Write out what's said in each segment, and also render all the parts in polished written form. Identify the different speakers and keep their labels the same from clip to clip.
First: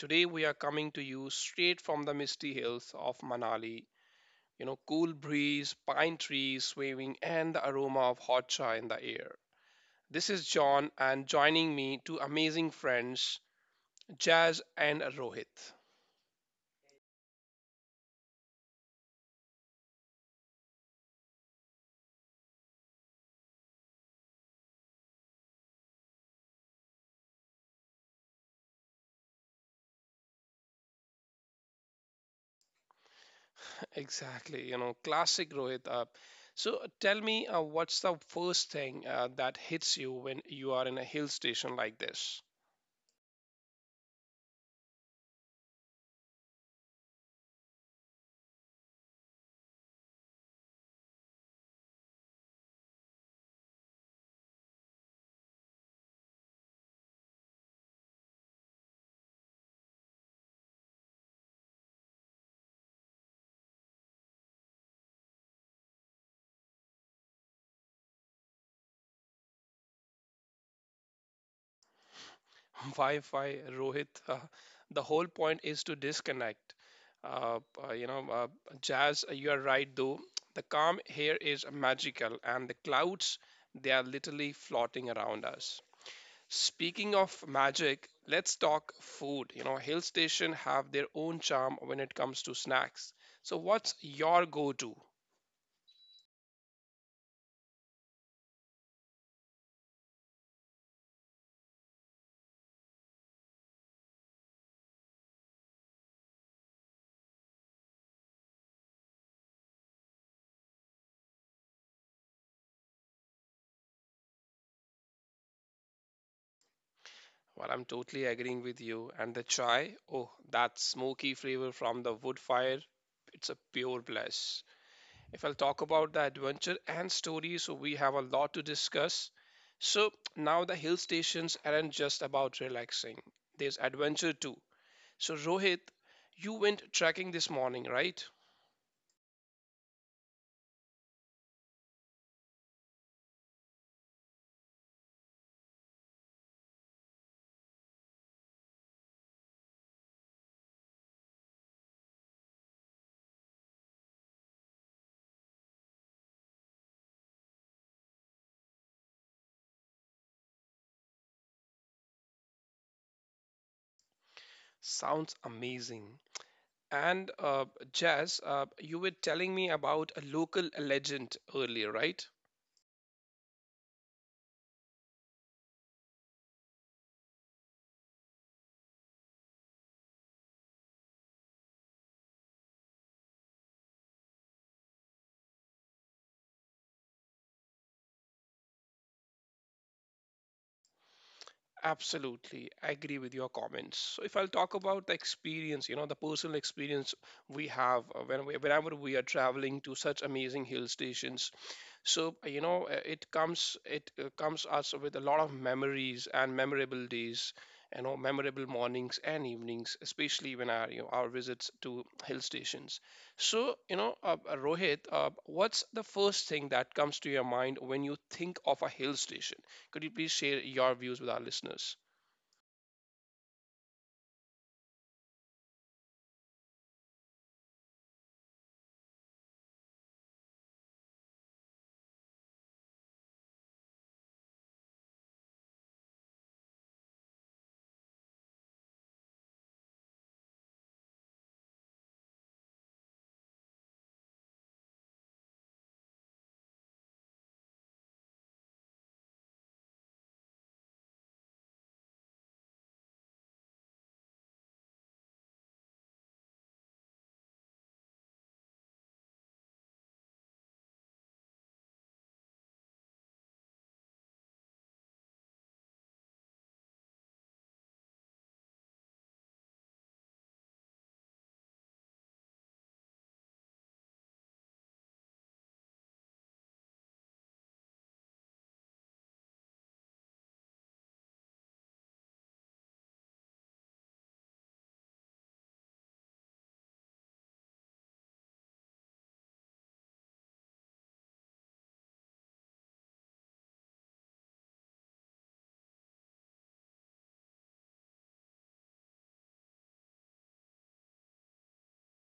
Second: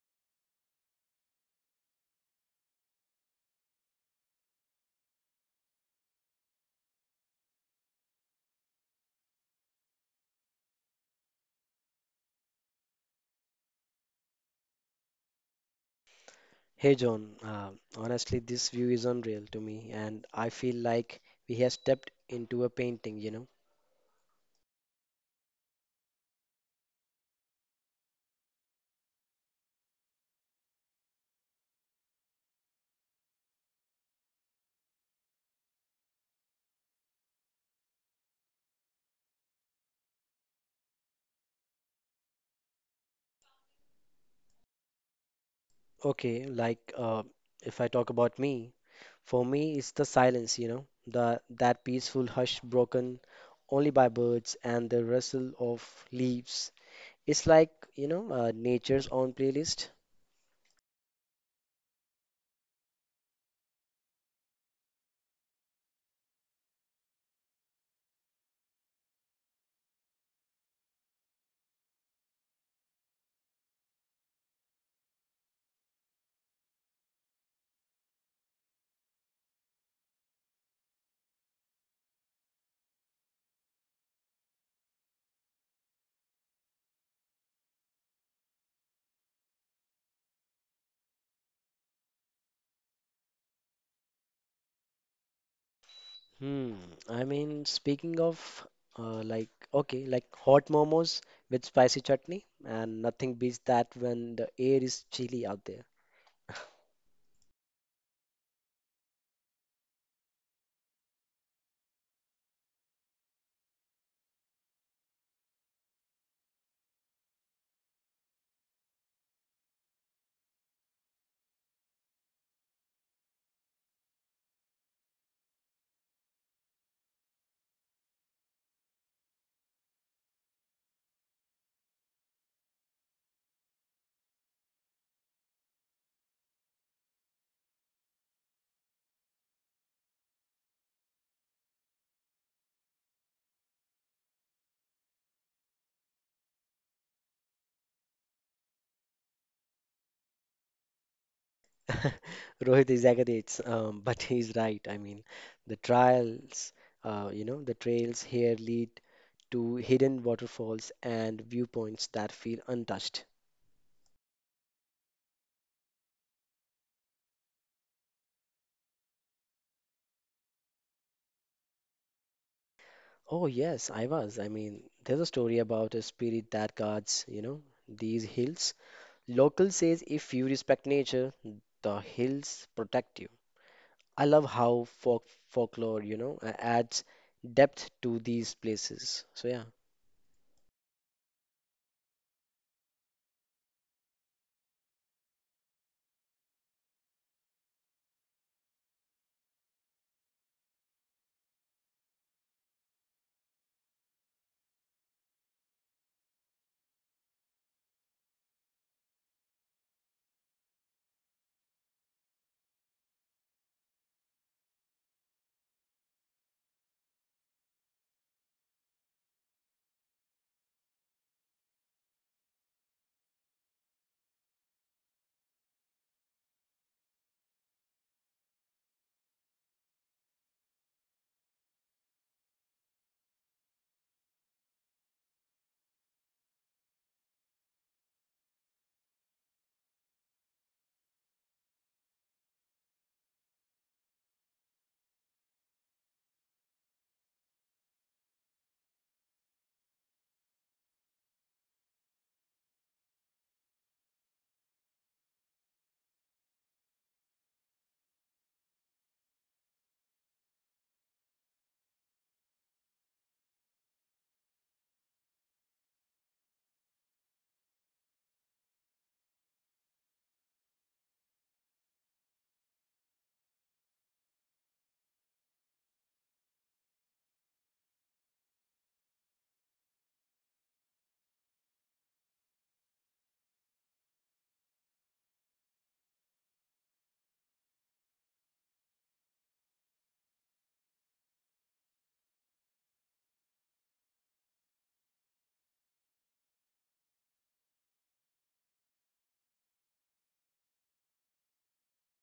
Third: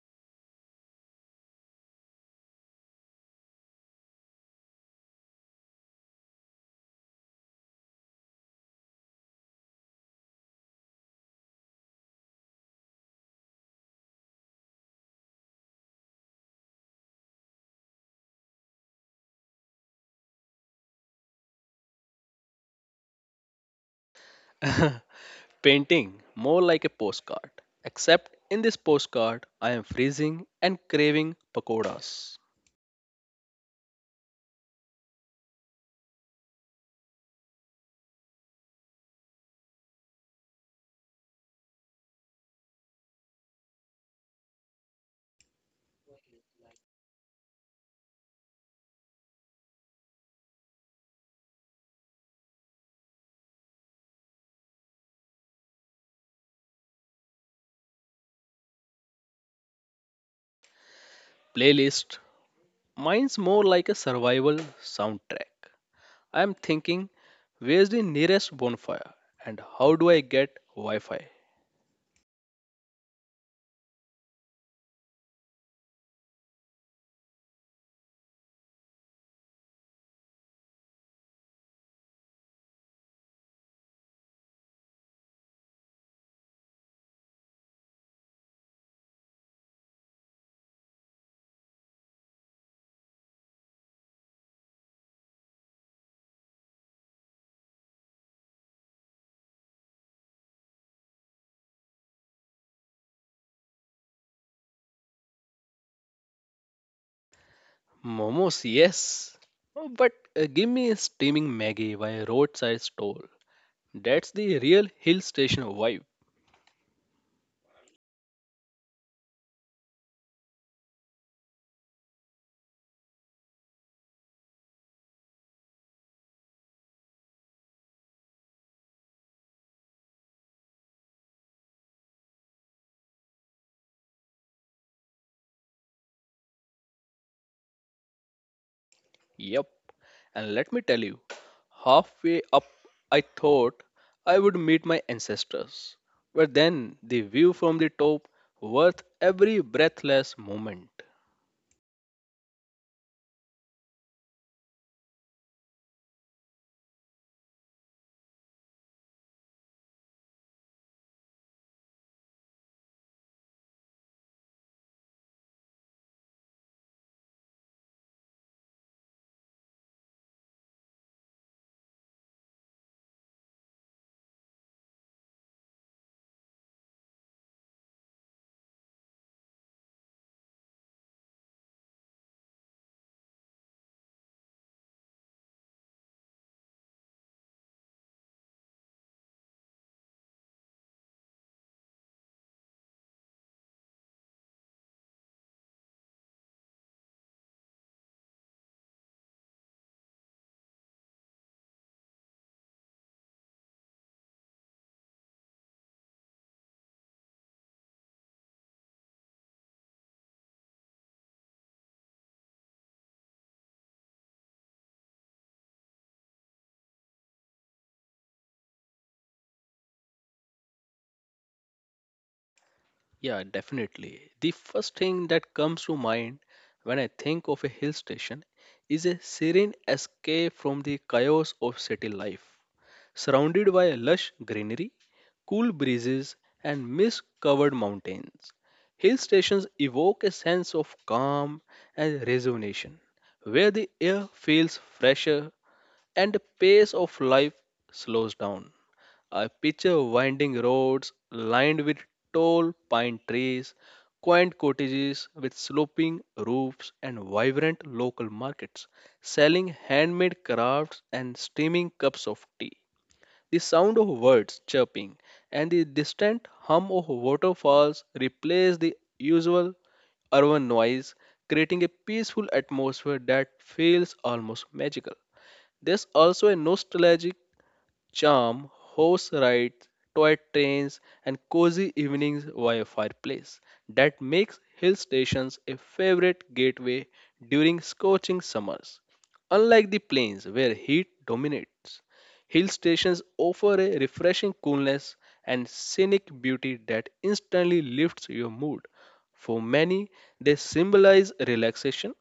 Speaker 1: Today we are coming to you straight from the misty hills of Manali. Cool breeze, pine trees swaying, and the aroma of hot chai in the air. This is John, and joining me, two amazing friends, Jazz and Rohit.
Speaker 2: Hey John, honestly, this view is unreal to me, and I feel like we have stepped into a painting, you know?
Speaker 3: Painting, more like a postcard. Except in this postcard, I am freezing and craving pakoras.
Speaker 1: Exactly, classic Rohit up. So tell me, what's the first thing that hits you when you are in a hill station like this?
Speaker 2: Okay, like uh, if I talk about me, for me, it's the silence, you know, the that peaceful hush broken only by birds and the rustle of leaves. It's like, nature's own playlist.
Speaker 3: Playlist, mine's more like a survival soundtrack. I am thinking, where's the nearest bonfire and how do I get Wi Fi?
Speaker 1: Wi-Fi, Rohit. The whole point is to disconnect. Uh, uh, you know, uh, Jazz, you are right though. The calm here is magical, and the clouds, they are literally floating around us. Speaking of magic, let's talk food. Hill station have their own charm when it comes to snacks. So, what's your go-to?
Speaker 2: Hmm. I mean, speaking of hot momos with spicy chutney, and nothing beats that when the air is chilly out there.
Speaker 3: Momos, yes. Oh, but give me a steaming Maggie by a roadside stall. That's the real hill station vibe.
Speaker 1: Well, I'm totally agreeing with you. And the chai, oh, that smoky flavor from the wood fire, it's a pure bliss. If I'll talk about the adventure and story, so we have a lot to discuss. So now the hill stations aren't just about relaxing, there's adventure too. So, Rohit, you went trekking this morning, right?
Speaker 3: Yep. And let me tell you, halfway up, I thought I would meet my ancestors. But then the view from the top worth every breathless moment.
Speaker 2: Rohit exaggerates, but he's right. I mean, the trials, you know, the trails here lead to hidden waterfalls and viewpoints that feel untouched.
Speaker 1: Sounds amazing. And Jazz, you were telling me about a local legend earlier, right?
Speaker 2: Oh, yes, I was. I mean, there's a story about a spirit that guards, you know, these hills. Local says if you respect nature, the hills protect you. I love how folklore, adds depth to these places. So yeah.
Speaker 1: Absolutely, I agree with your comments. So if I'll talk about the experience, the personal experience we have whenever we are traveling to such amazing hill stations, so it comes us with a lot of memories and memorable days, memorable mornings and evenings, especially when our visits to hill stations. So, Rohit, what's the first thing that comes to your mind when you think of a hill station? Could you please share your views with our listeners?
Speaker 3: Yeah, definitely. The first thing that comes to mind when I think of a hill station is a serene escape from the chaos of city life. Surrounded by lush greenery, cool breezes, and mist covered mountains, hill stations evoke a sense of calm and rejuvenation, where the air feels fresher and the pace of life slows down. I picture winding roads lined with tall pine trees, quaint cottages with sloping roofs, and vibrant local markets selling handmade crafts and steaming cups of tea. The sound of birds chirping and the distant hum of waterfalls replace the usual urban noise, creating a peaceful atmosphere that feels almost magical. There's also a nostalgic charm, horse rides, toy trains, and cozy evenings by a fireplace. That makes hill stations a favorite gateway during scorching summers. Unlike the plains where heat dominates, hill stations offer a refreshing coolness and scenic beauty that instantly lifts your mood. For many, they symbolize relaxation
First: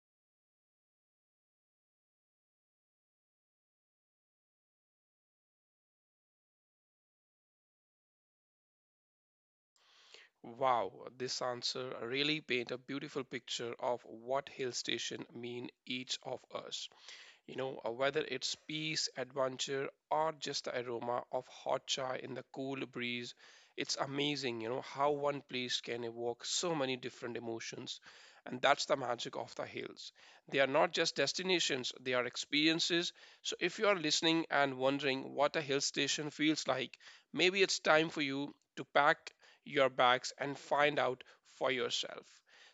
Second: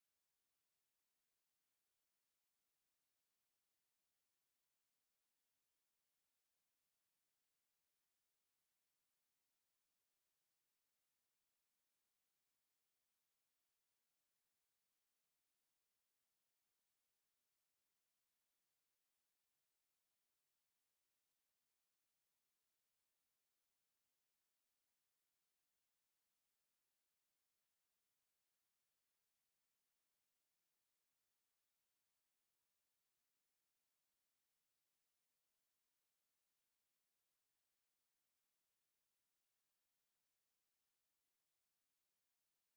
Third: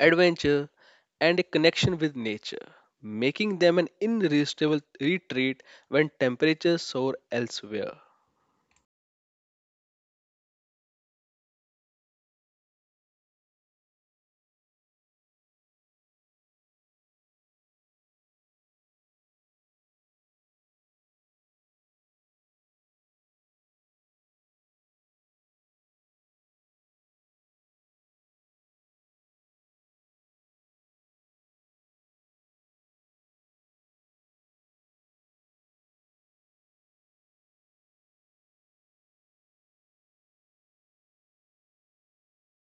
Speaker 3: adventure, and a connection with nature, making them an irresistible retreat when temperatures soar elsewhere.
Speaker 1: Wow, this answer really paint a beautiful picture of what hill station mean each of us. Whether it's peace, adventure, or just the aroma of hot chai in the cool breeze, it's amazing, how one place can evoke so many different emotions. And that's the magic of the hills. They are not just destinations, they are experiences. So if you are listening and wondering what a hill station feels like, maybe it's time for you to pack your bags and find out for yourself.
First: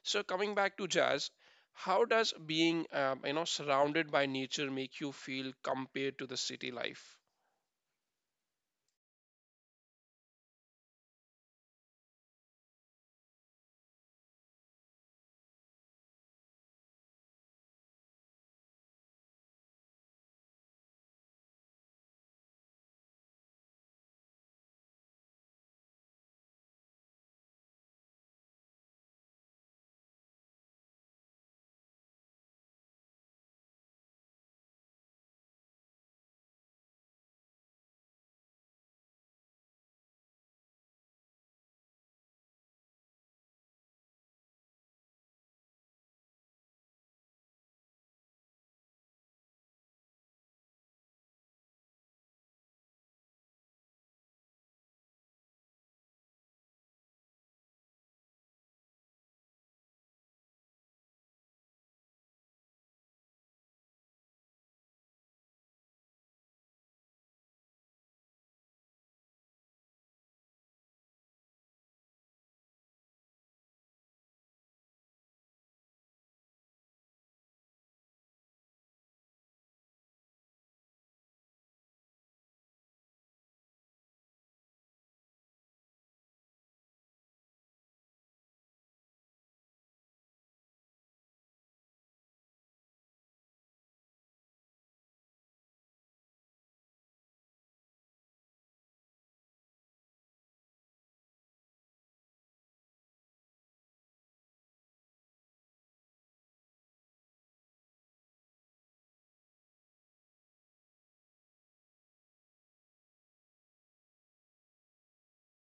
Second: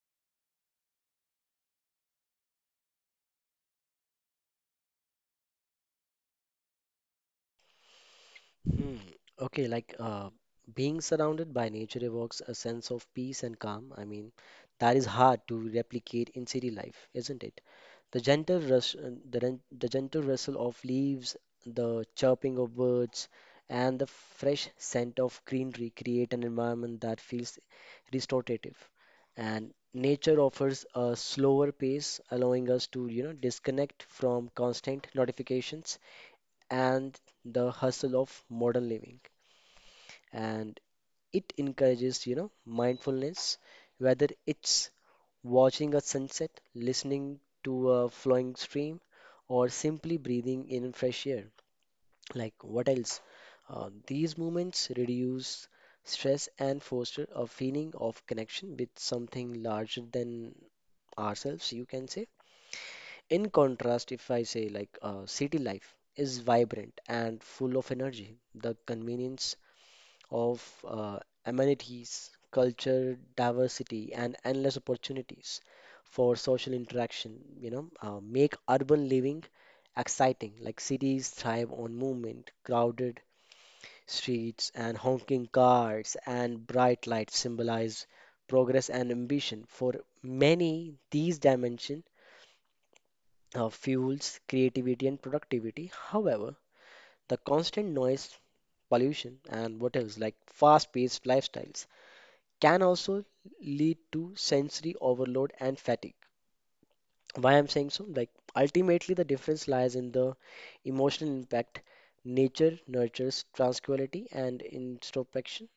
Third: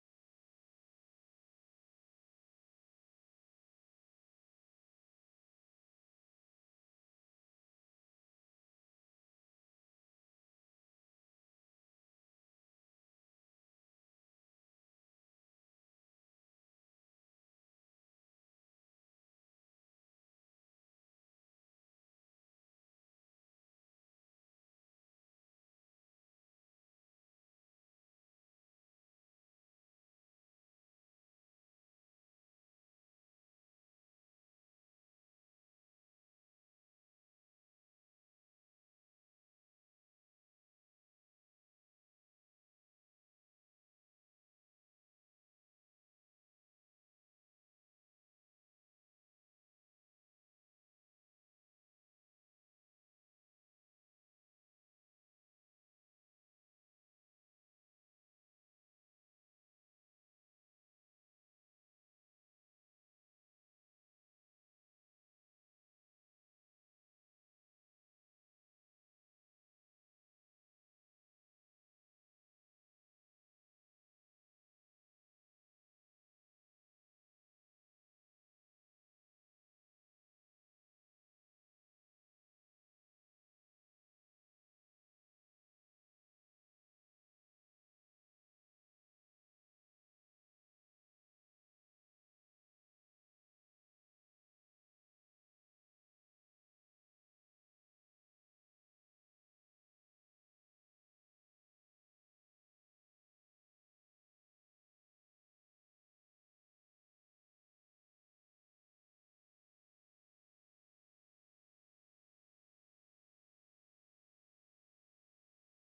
Speaker 1: So coming back to jazz, how does being, surrounded by nature make you feel compared to the city life?
Speaker 2: Hmm. Okay, like uh, being surrounded by nature evokes a sense of peace and calm. I mean, that is hard to replicate in city life, isn't it? The gentle rustle of leaves, the chirping of birds, and the fresh scent of greenery create an environment that feels restorative. And nature offers a slower pace, allowing us to, you know, disconnect from constant notifications and the hustle of modern living. And it encourages, you know, mindfulness, whether it's watching a sunset, listening to a flowing stream, or simply breathing in fresh air. Like, what else? These moments reduce stress and foster a feeling of connection with something larger than ourselves, you can say. In contrast, if I say city life is vibrant and full of energy, the convenience of uh, amenities, culture diversity, and endless opportunities for social interaction, make urban living exciting. Like cities thrive on movement, crowded streets, and honking cars and bright lights symbolize progress and ambition. For many, these dimensions fuels creativity and productivity. However, the constant noise, pollution, and what else like fast paced lifestyles can also lead to sensory overload and fatigue. Why I'm saying so? Like, ultimately, the difference lies in the emotional impact. Nature nurtures tranquility and introspection,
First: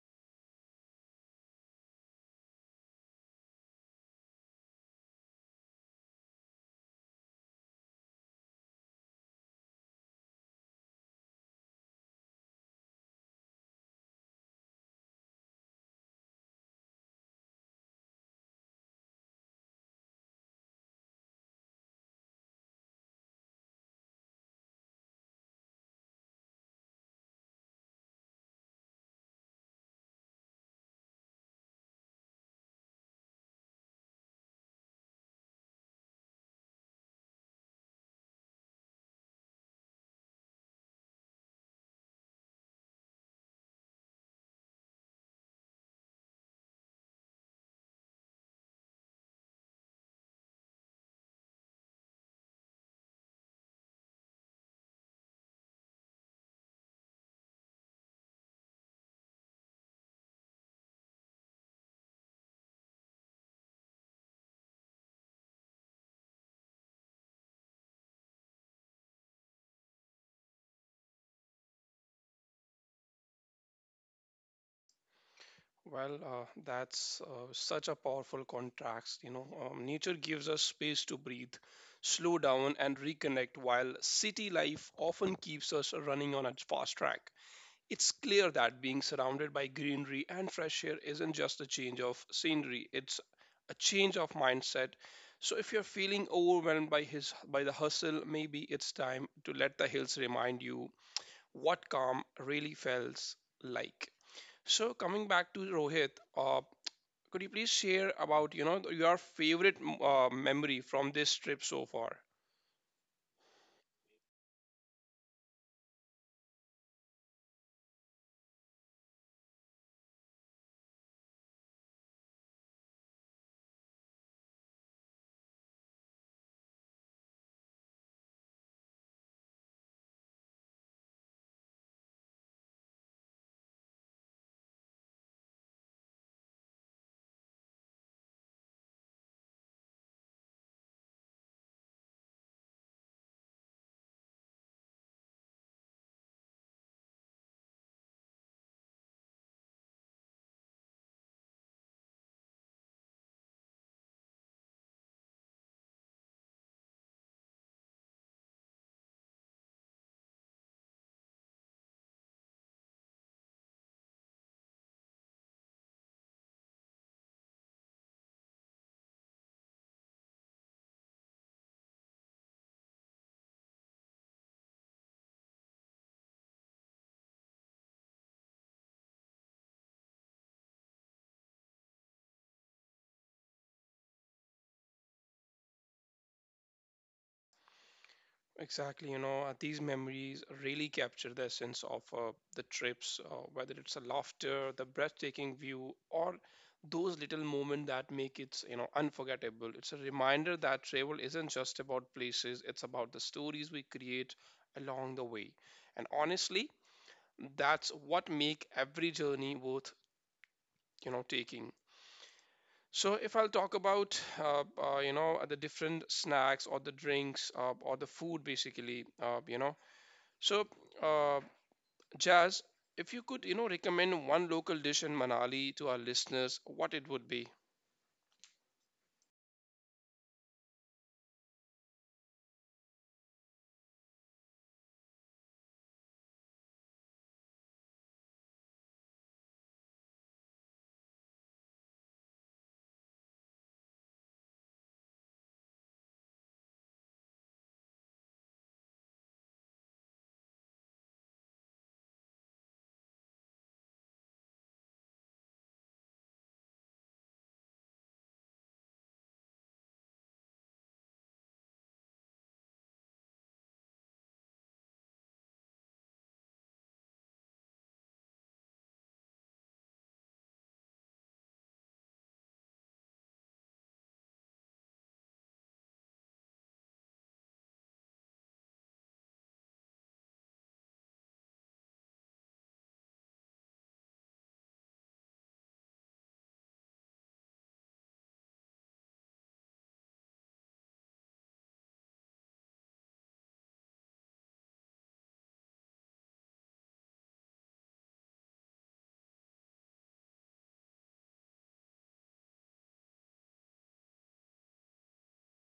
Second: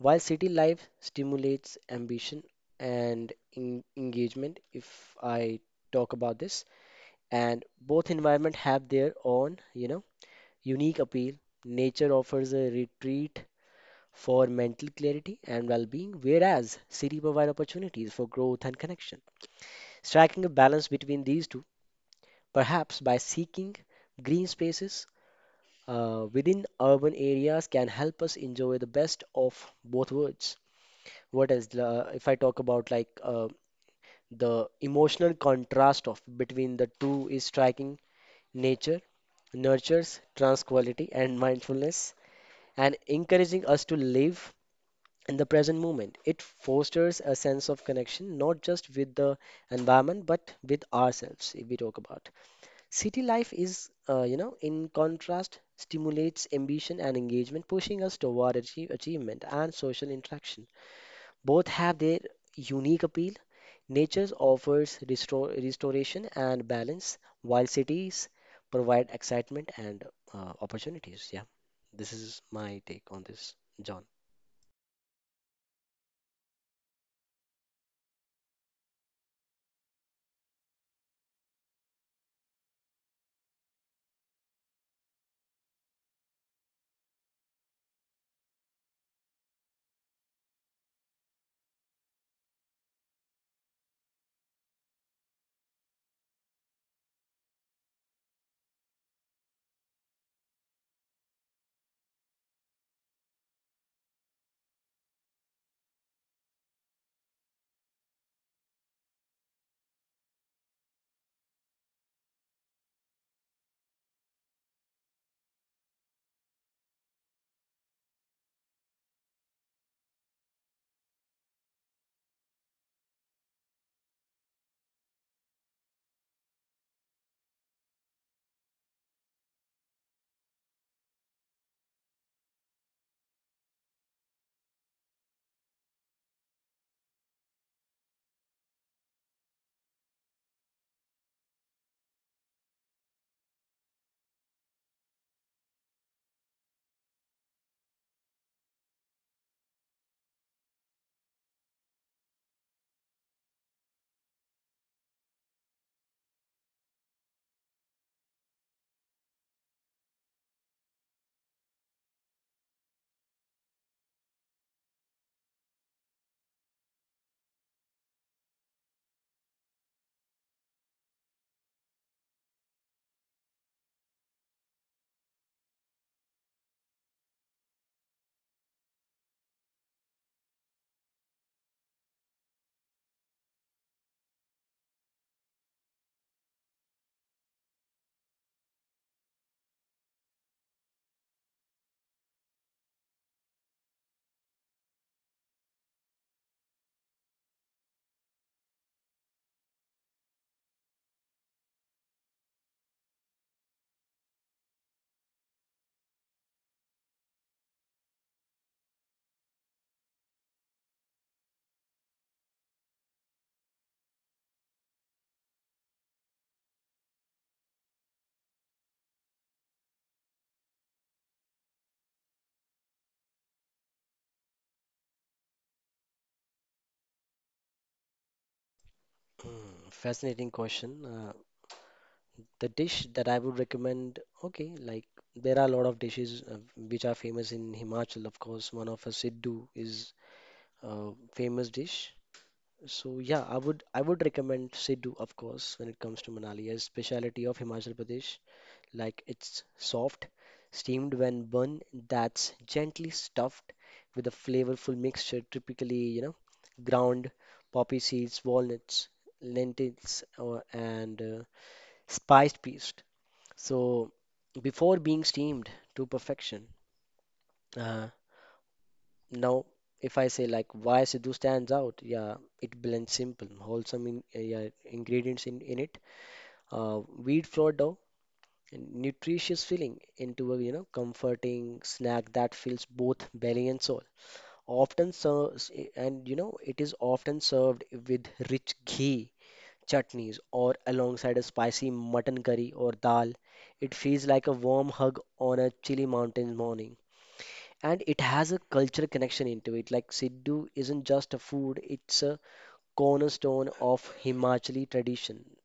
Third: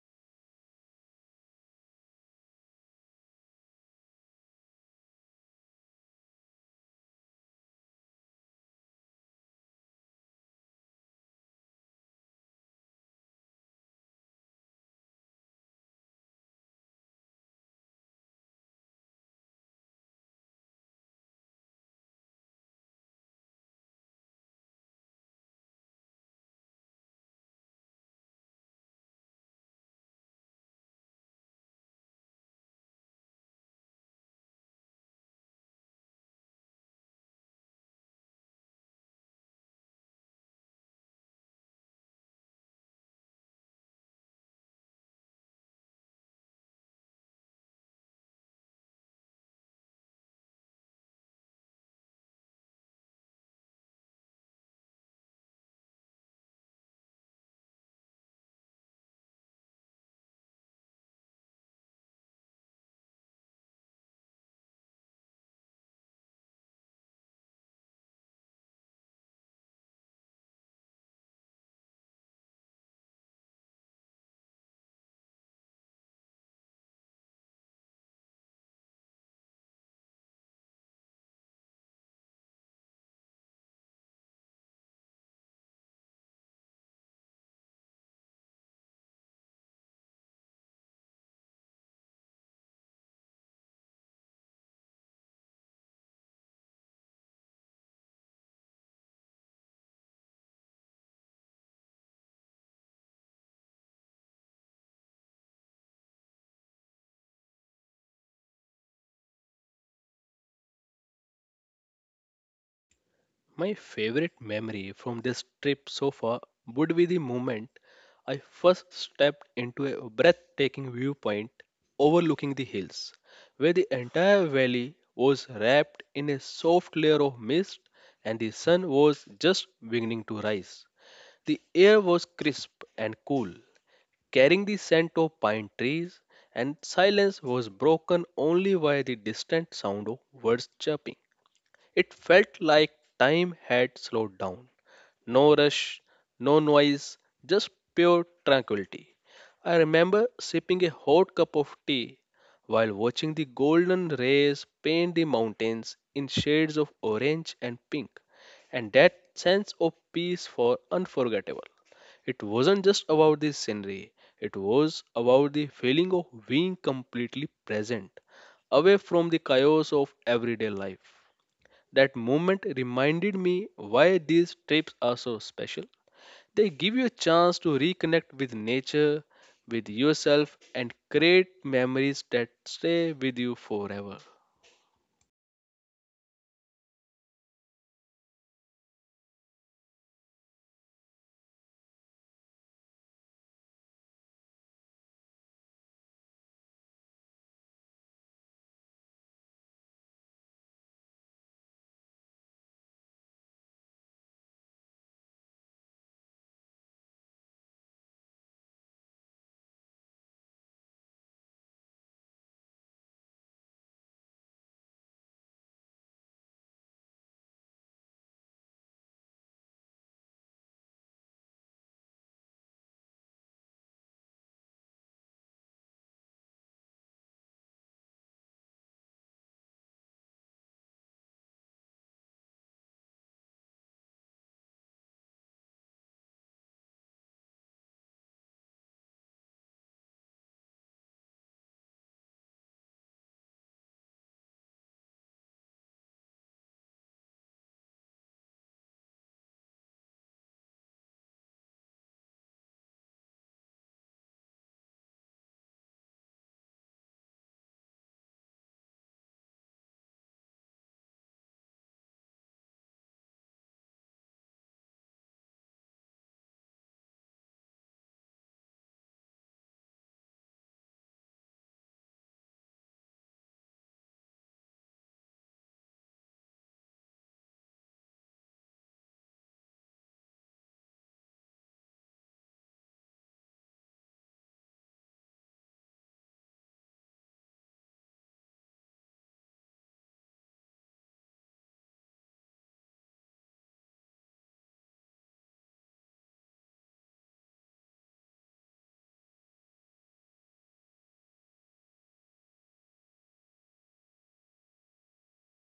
Speaker 2: while city life stimulates ambition and engagement. If I talk about this, and both environment have their own, you know, unique appeal. Nature offers a retreat for mental clarity and well-being, whereas city provide opportunities for growth and connection. Striking a balance between these two, perhaps by seeking green spaces within urban areas, can help us enjoy the best of both worlds. What else? If I talk about the emotional contrast of between the two is striking. Nature nurtures tranquility and mindfulness and encouraging us to live in the present moment. It fosters a sense of connection, not just with the environment, but with ourselves, if we talk about. City life is, in contrast, stimulates ambition and engagement, pushing us toward achievement and social interaction. Both have their unique appeal. Nature offers restoration and balance, while cities provide excitement and opportunities. Yeah, this is my take on this, John.
Speaker 1: Well, that's such a powerful contrast. Nature gives us space to breathe, slow down, and reconnect, while city life often keeps us running on a fast track. It's clear that being surrounded by greenery and fresh air isn't just a change of scenery, it's a change of mindset. So if you're feeling overwhelmed by the hustle, maybe it's time to let the hills remind you what calm really feels like. So coming back to Rohit, uh, could you please share about, your favorite memory from this trip so far?
Speaker 3: My favorite memory from this trip so far would be the moment I first stepped into a breathtaking viewpoint overlooking the hills, where the entire valley was wrapped in a soft layer of mist and the sun was just beginning to rise. The air was crisp and cool, carrying the scent of pine trees, and silence was broken only by the distant sound of birds chirping. It felt like time had slowed down. No rush, no noise, just pure tranquility. I remember sipping a hot cup of tea while watching the golden rays paint the mountains in shades of orange and pink, and that sense of peace was unforgettable. It wasn't just about the scenery, it was about the feeling of being completely present, away from the chaos of everyday life. That moment reminded me why these trips are so special. They give you a chance to reconnect with nature, with yourself, and create memories that stay with you forever.
Speaker 1: Exactly, these memories really capture the essence of the trips, whether it's a laughter, the breathtaking view, or those little moments that make it, unforgettable. It's a reminder that travel isn't just about places, it's about the stories we create along the way. And honestly, that's what make every journey worth, taking. So if I'll talk about the different snacks or the drinks or the food basically so, uh, Jazz, if you could, recommend one local dish in Manali to our listeners, what it would be?
Speaker 2: Hmm, fascinating question. The dish that I would recommend, okay, like there are a lot of dishes which are famous in Himachal, of course. One of a Siddu is a famous dish. So yeah, I would recommend Siddu, of course, when it comes to Manali, as speciality of Himachal Pradesh. Like it's soft, steamed when bun that's gently stuffed with a flavorful mixture, typically, you know, ground poppy seeds, walnuts, lentils, or, and spiced peas so before being steamed to perfection, uh, now if I say like why Sidhu stands out, yeah, it blends simple, wholesome ingredients in it, uh, wheat flour dough, and nutritious filling into a, you know, comforting snack that fills both belly and soul. Often serves, and you know it is often served with rich ghee chutneys, or alongside a spicy mutton curry or dal. It feels like a warm hug on a chilly mountain morning. And it has a cultural connection into it. Like Siddu isn't just a food, it's a cornerstone of Himachali tradition,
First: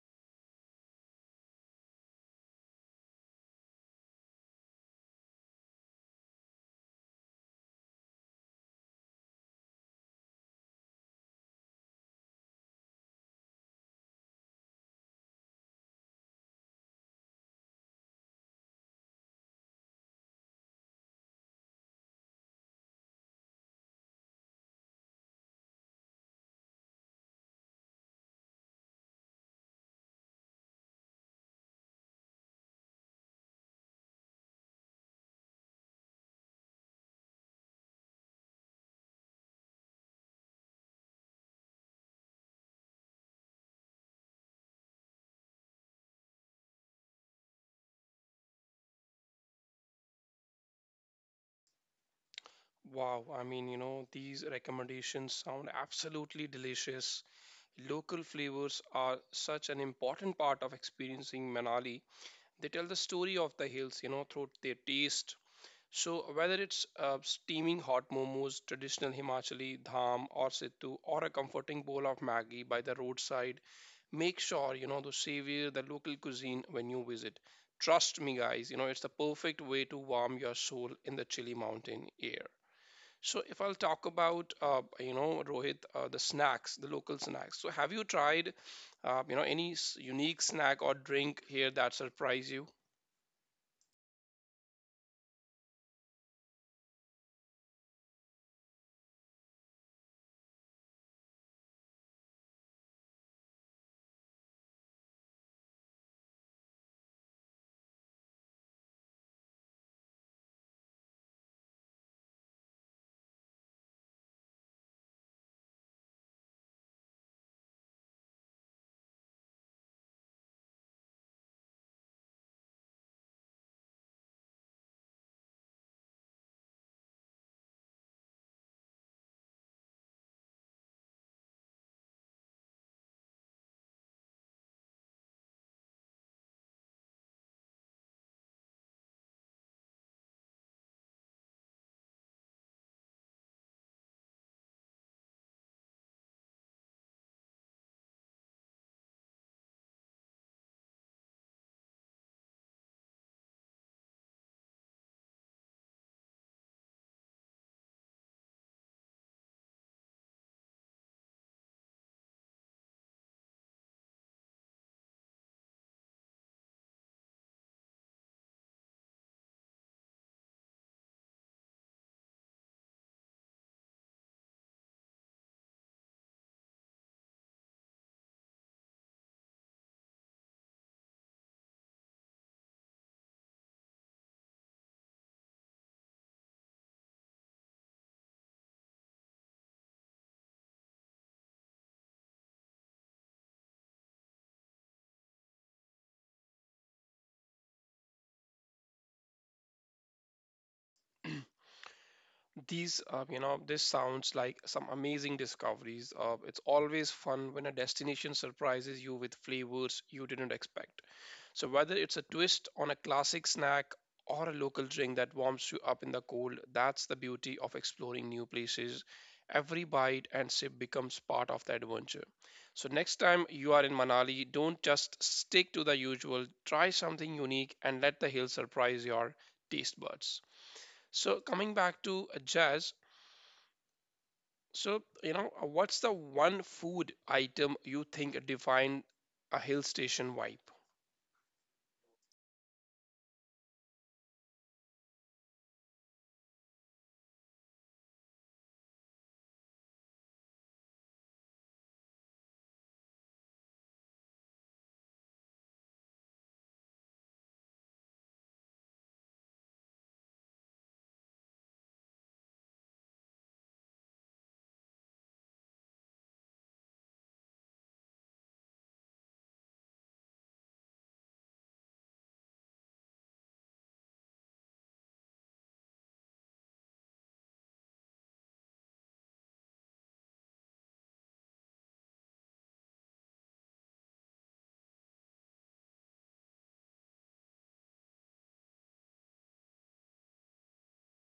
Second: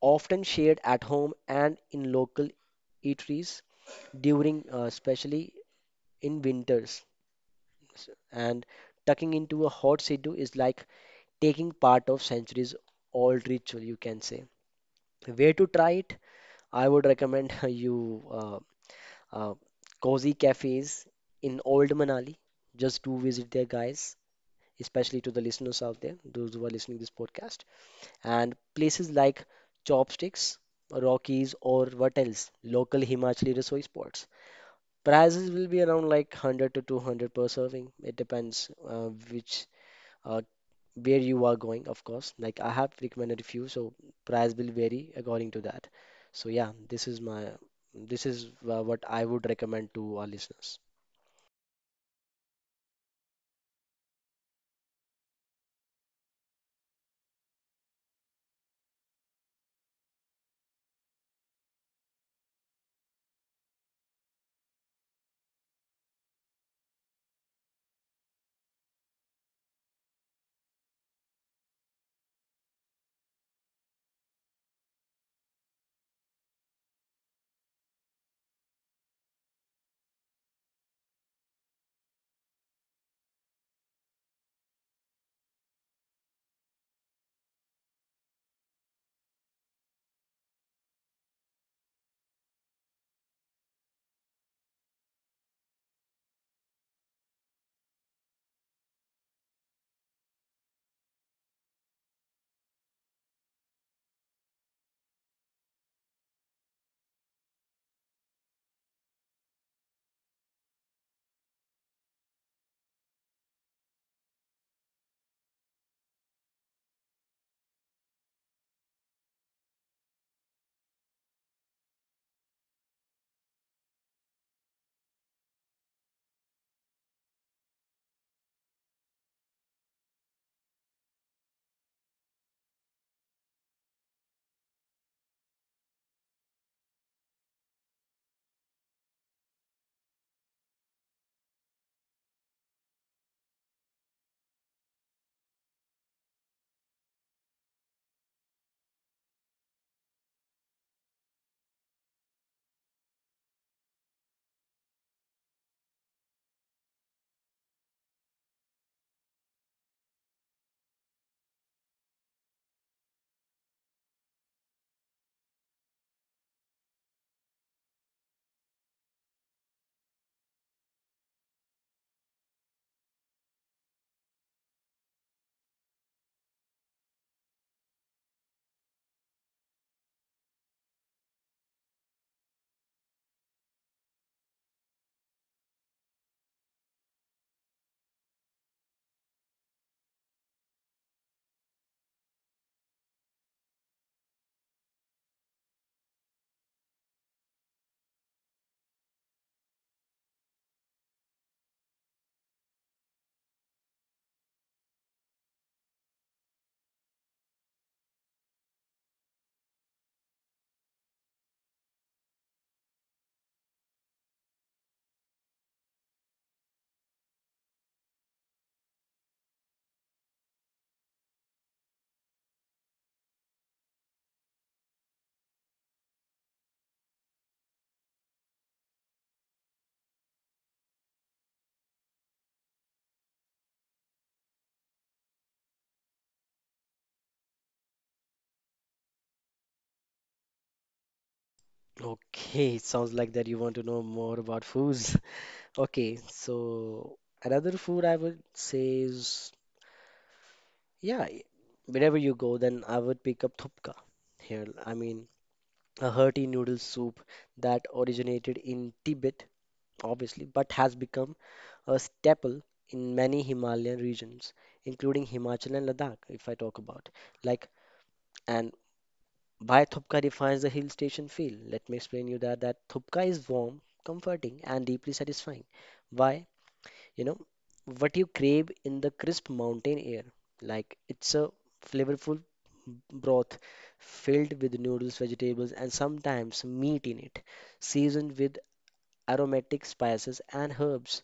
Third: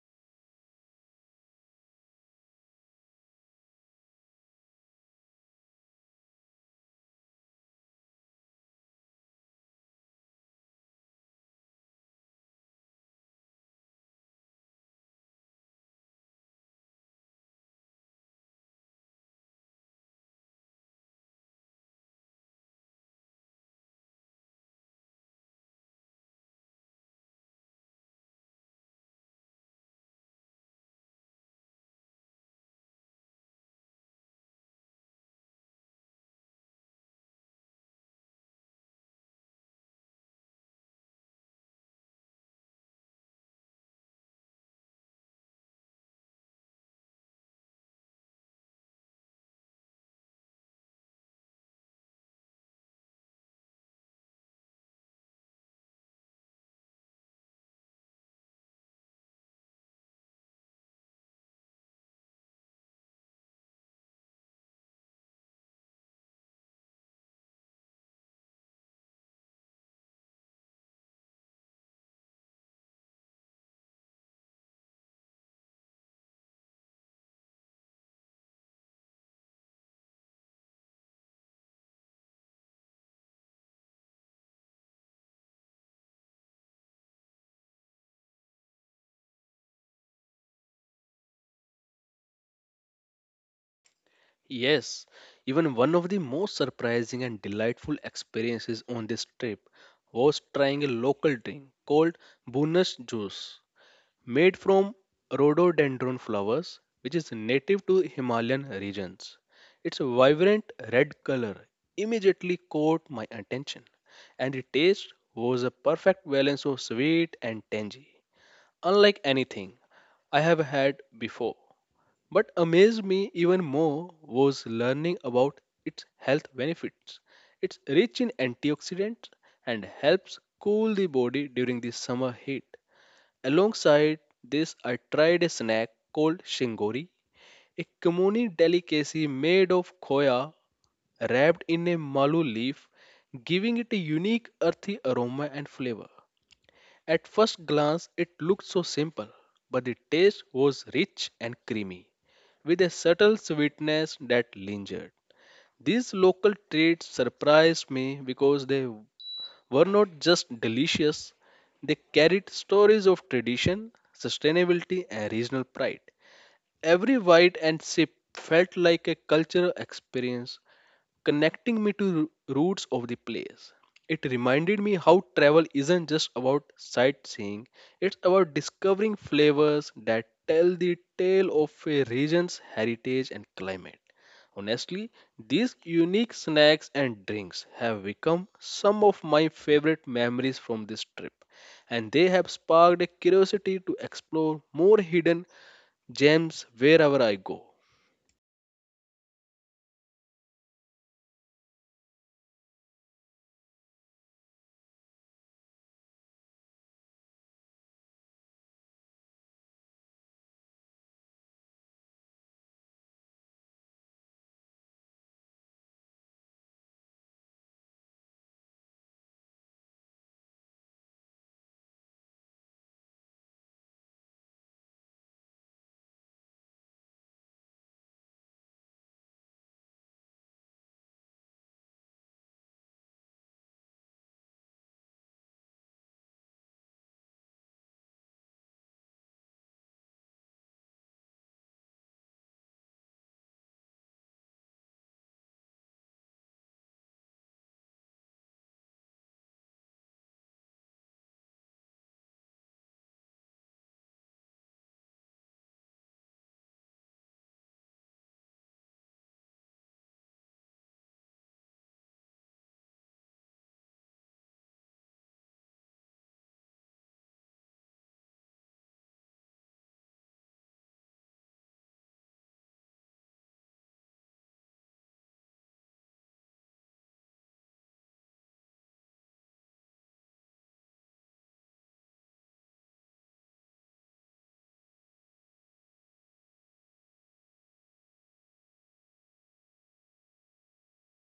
Speaker 2: often shared at home and in local eateries during, especially in winters. And tucking into a hot Siddu is like taking part of centuries old ritual, you can say. Where to try it? I would recommend you uh, cozy cafes in Old Manali. Just do visit there, guys, especially to the listeners out there, those who are listening this podcast. And places like Chopsticks, Rockies, or what else? Local Himachali Rasoi spots. Prices will be around like 100 to 200 per serving. It depends which uh, where you are going, of course. Like I have recommended a few, so price will vary according to that. So yeah, this is what I would recommend to our listeners.
Speaker 1: Wow, I mean, these recommendations sound absolutely delicious. Local flavors are such an important part of experiencing Manali. They tell the story of the hills, through their taste. So whether it's steaming hot momos, traditional Himachali dham or situ, or a comforting bowl of Maggi by the roadside, make sure to savor the local cuisine when you visit. Trust me, guys, it's the perfect way to warm your soul in the chilly mountain air. So if I'll talk about Rohit, the snacks, the local snacks. So have you tried any unique snack or drink here that surprise you?
Speaker 3: Yes, even one of the most surprising and delightful experiences on this trip was trying a local drink called Bunas juice. Made from rhododendron flowers, which is native to Himalayan regions. Its vibrant red color immediately caught my attention, and the taste was a perfect balance of sweet and tangy, unlike anything I have had before. But amazed me even more was learning about its health benefits. It's rich in antioxidants and helps cool the body during the summer heat. Alongside this, I tried a snack called shingori, a Komuni delicacy made of khoya wrapped in a malu leaf, giving it a unique earthy aroma and flavor. At first glance, it looked so simple, but the taste was rich and creamy, with a subtle sweetness that lingered. These local treats surprised me because they were not just delicious, they carried stories of tradition, sustainability, and regional pride. Every bite and sip felt like a cultural experience, connecting me to roots of the place. It reminded me how travel isn't just about sightseeing, it's about discovering flavors that tell the tale of a region's heritage and climate. Honestly, these unique snacks and drinks have become some of my favorite memories from this trip, and they have sparked a curiosity to explore more hidden gems wherever I go.
Speaker 1: These you know this sounds like some amazing discoveries. It's always fun when a destination surprises you with flavors you didn't expect. So whether it's a twist on a classic snack or a local drink that warms you up in the cold, that's the beauty of exploring new places. Every bite and sip becomes part of the adventure. So next time you are in Manali, don't just stick to the usual. Try something unique and let the hill surprise your taste buds. So coming back to jazz, so, what's the one food item you think define a hill station vibe?
Speaker 2: Okay, it sounds like that you want to know more about foods. Okay, so another food I would say is yeah, wherever you go, then I would pick up thupka here. I mean, a hearty noodle soup that originated in Tibet, obviously, but has become a staple in many Himalayan regions, including Himachal and Ladakh, if I talk about. Like, and why Thupka defines the hill station feel? Let me explain you that Thupka is warm, comforting, and deeply satisfying. Why? You know, what you crave in the crisp mountain air. Like, it's a flavorful broth filled with noodles, vegetables, and sometimes meat in it, seasoned with aromatic spices and herbs.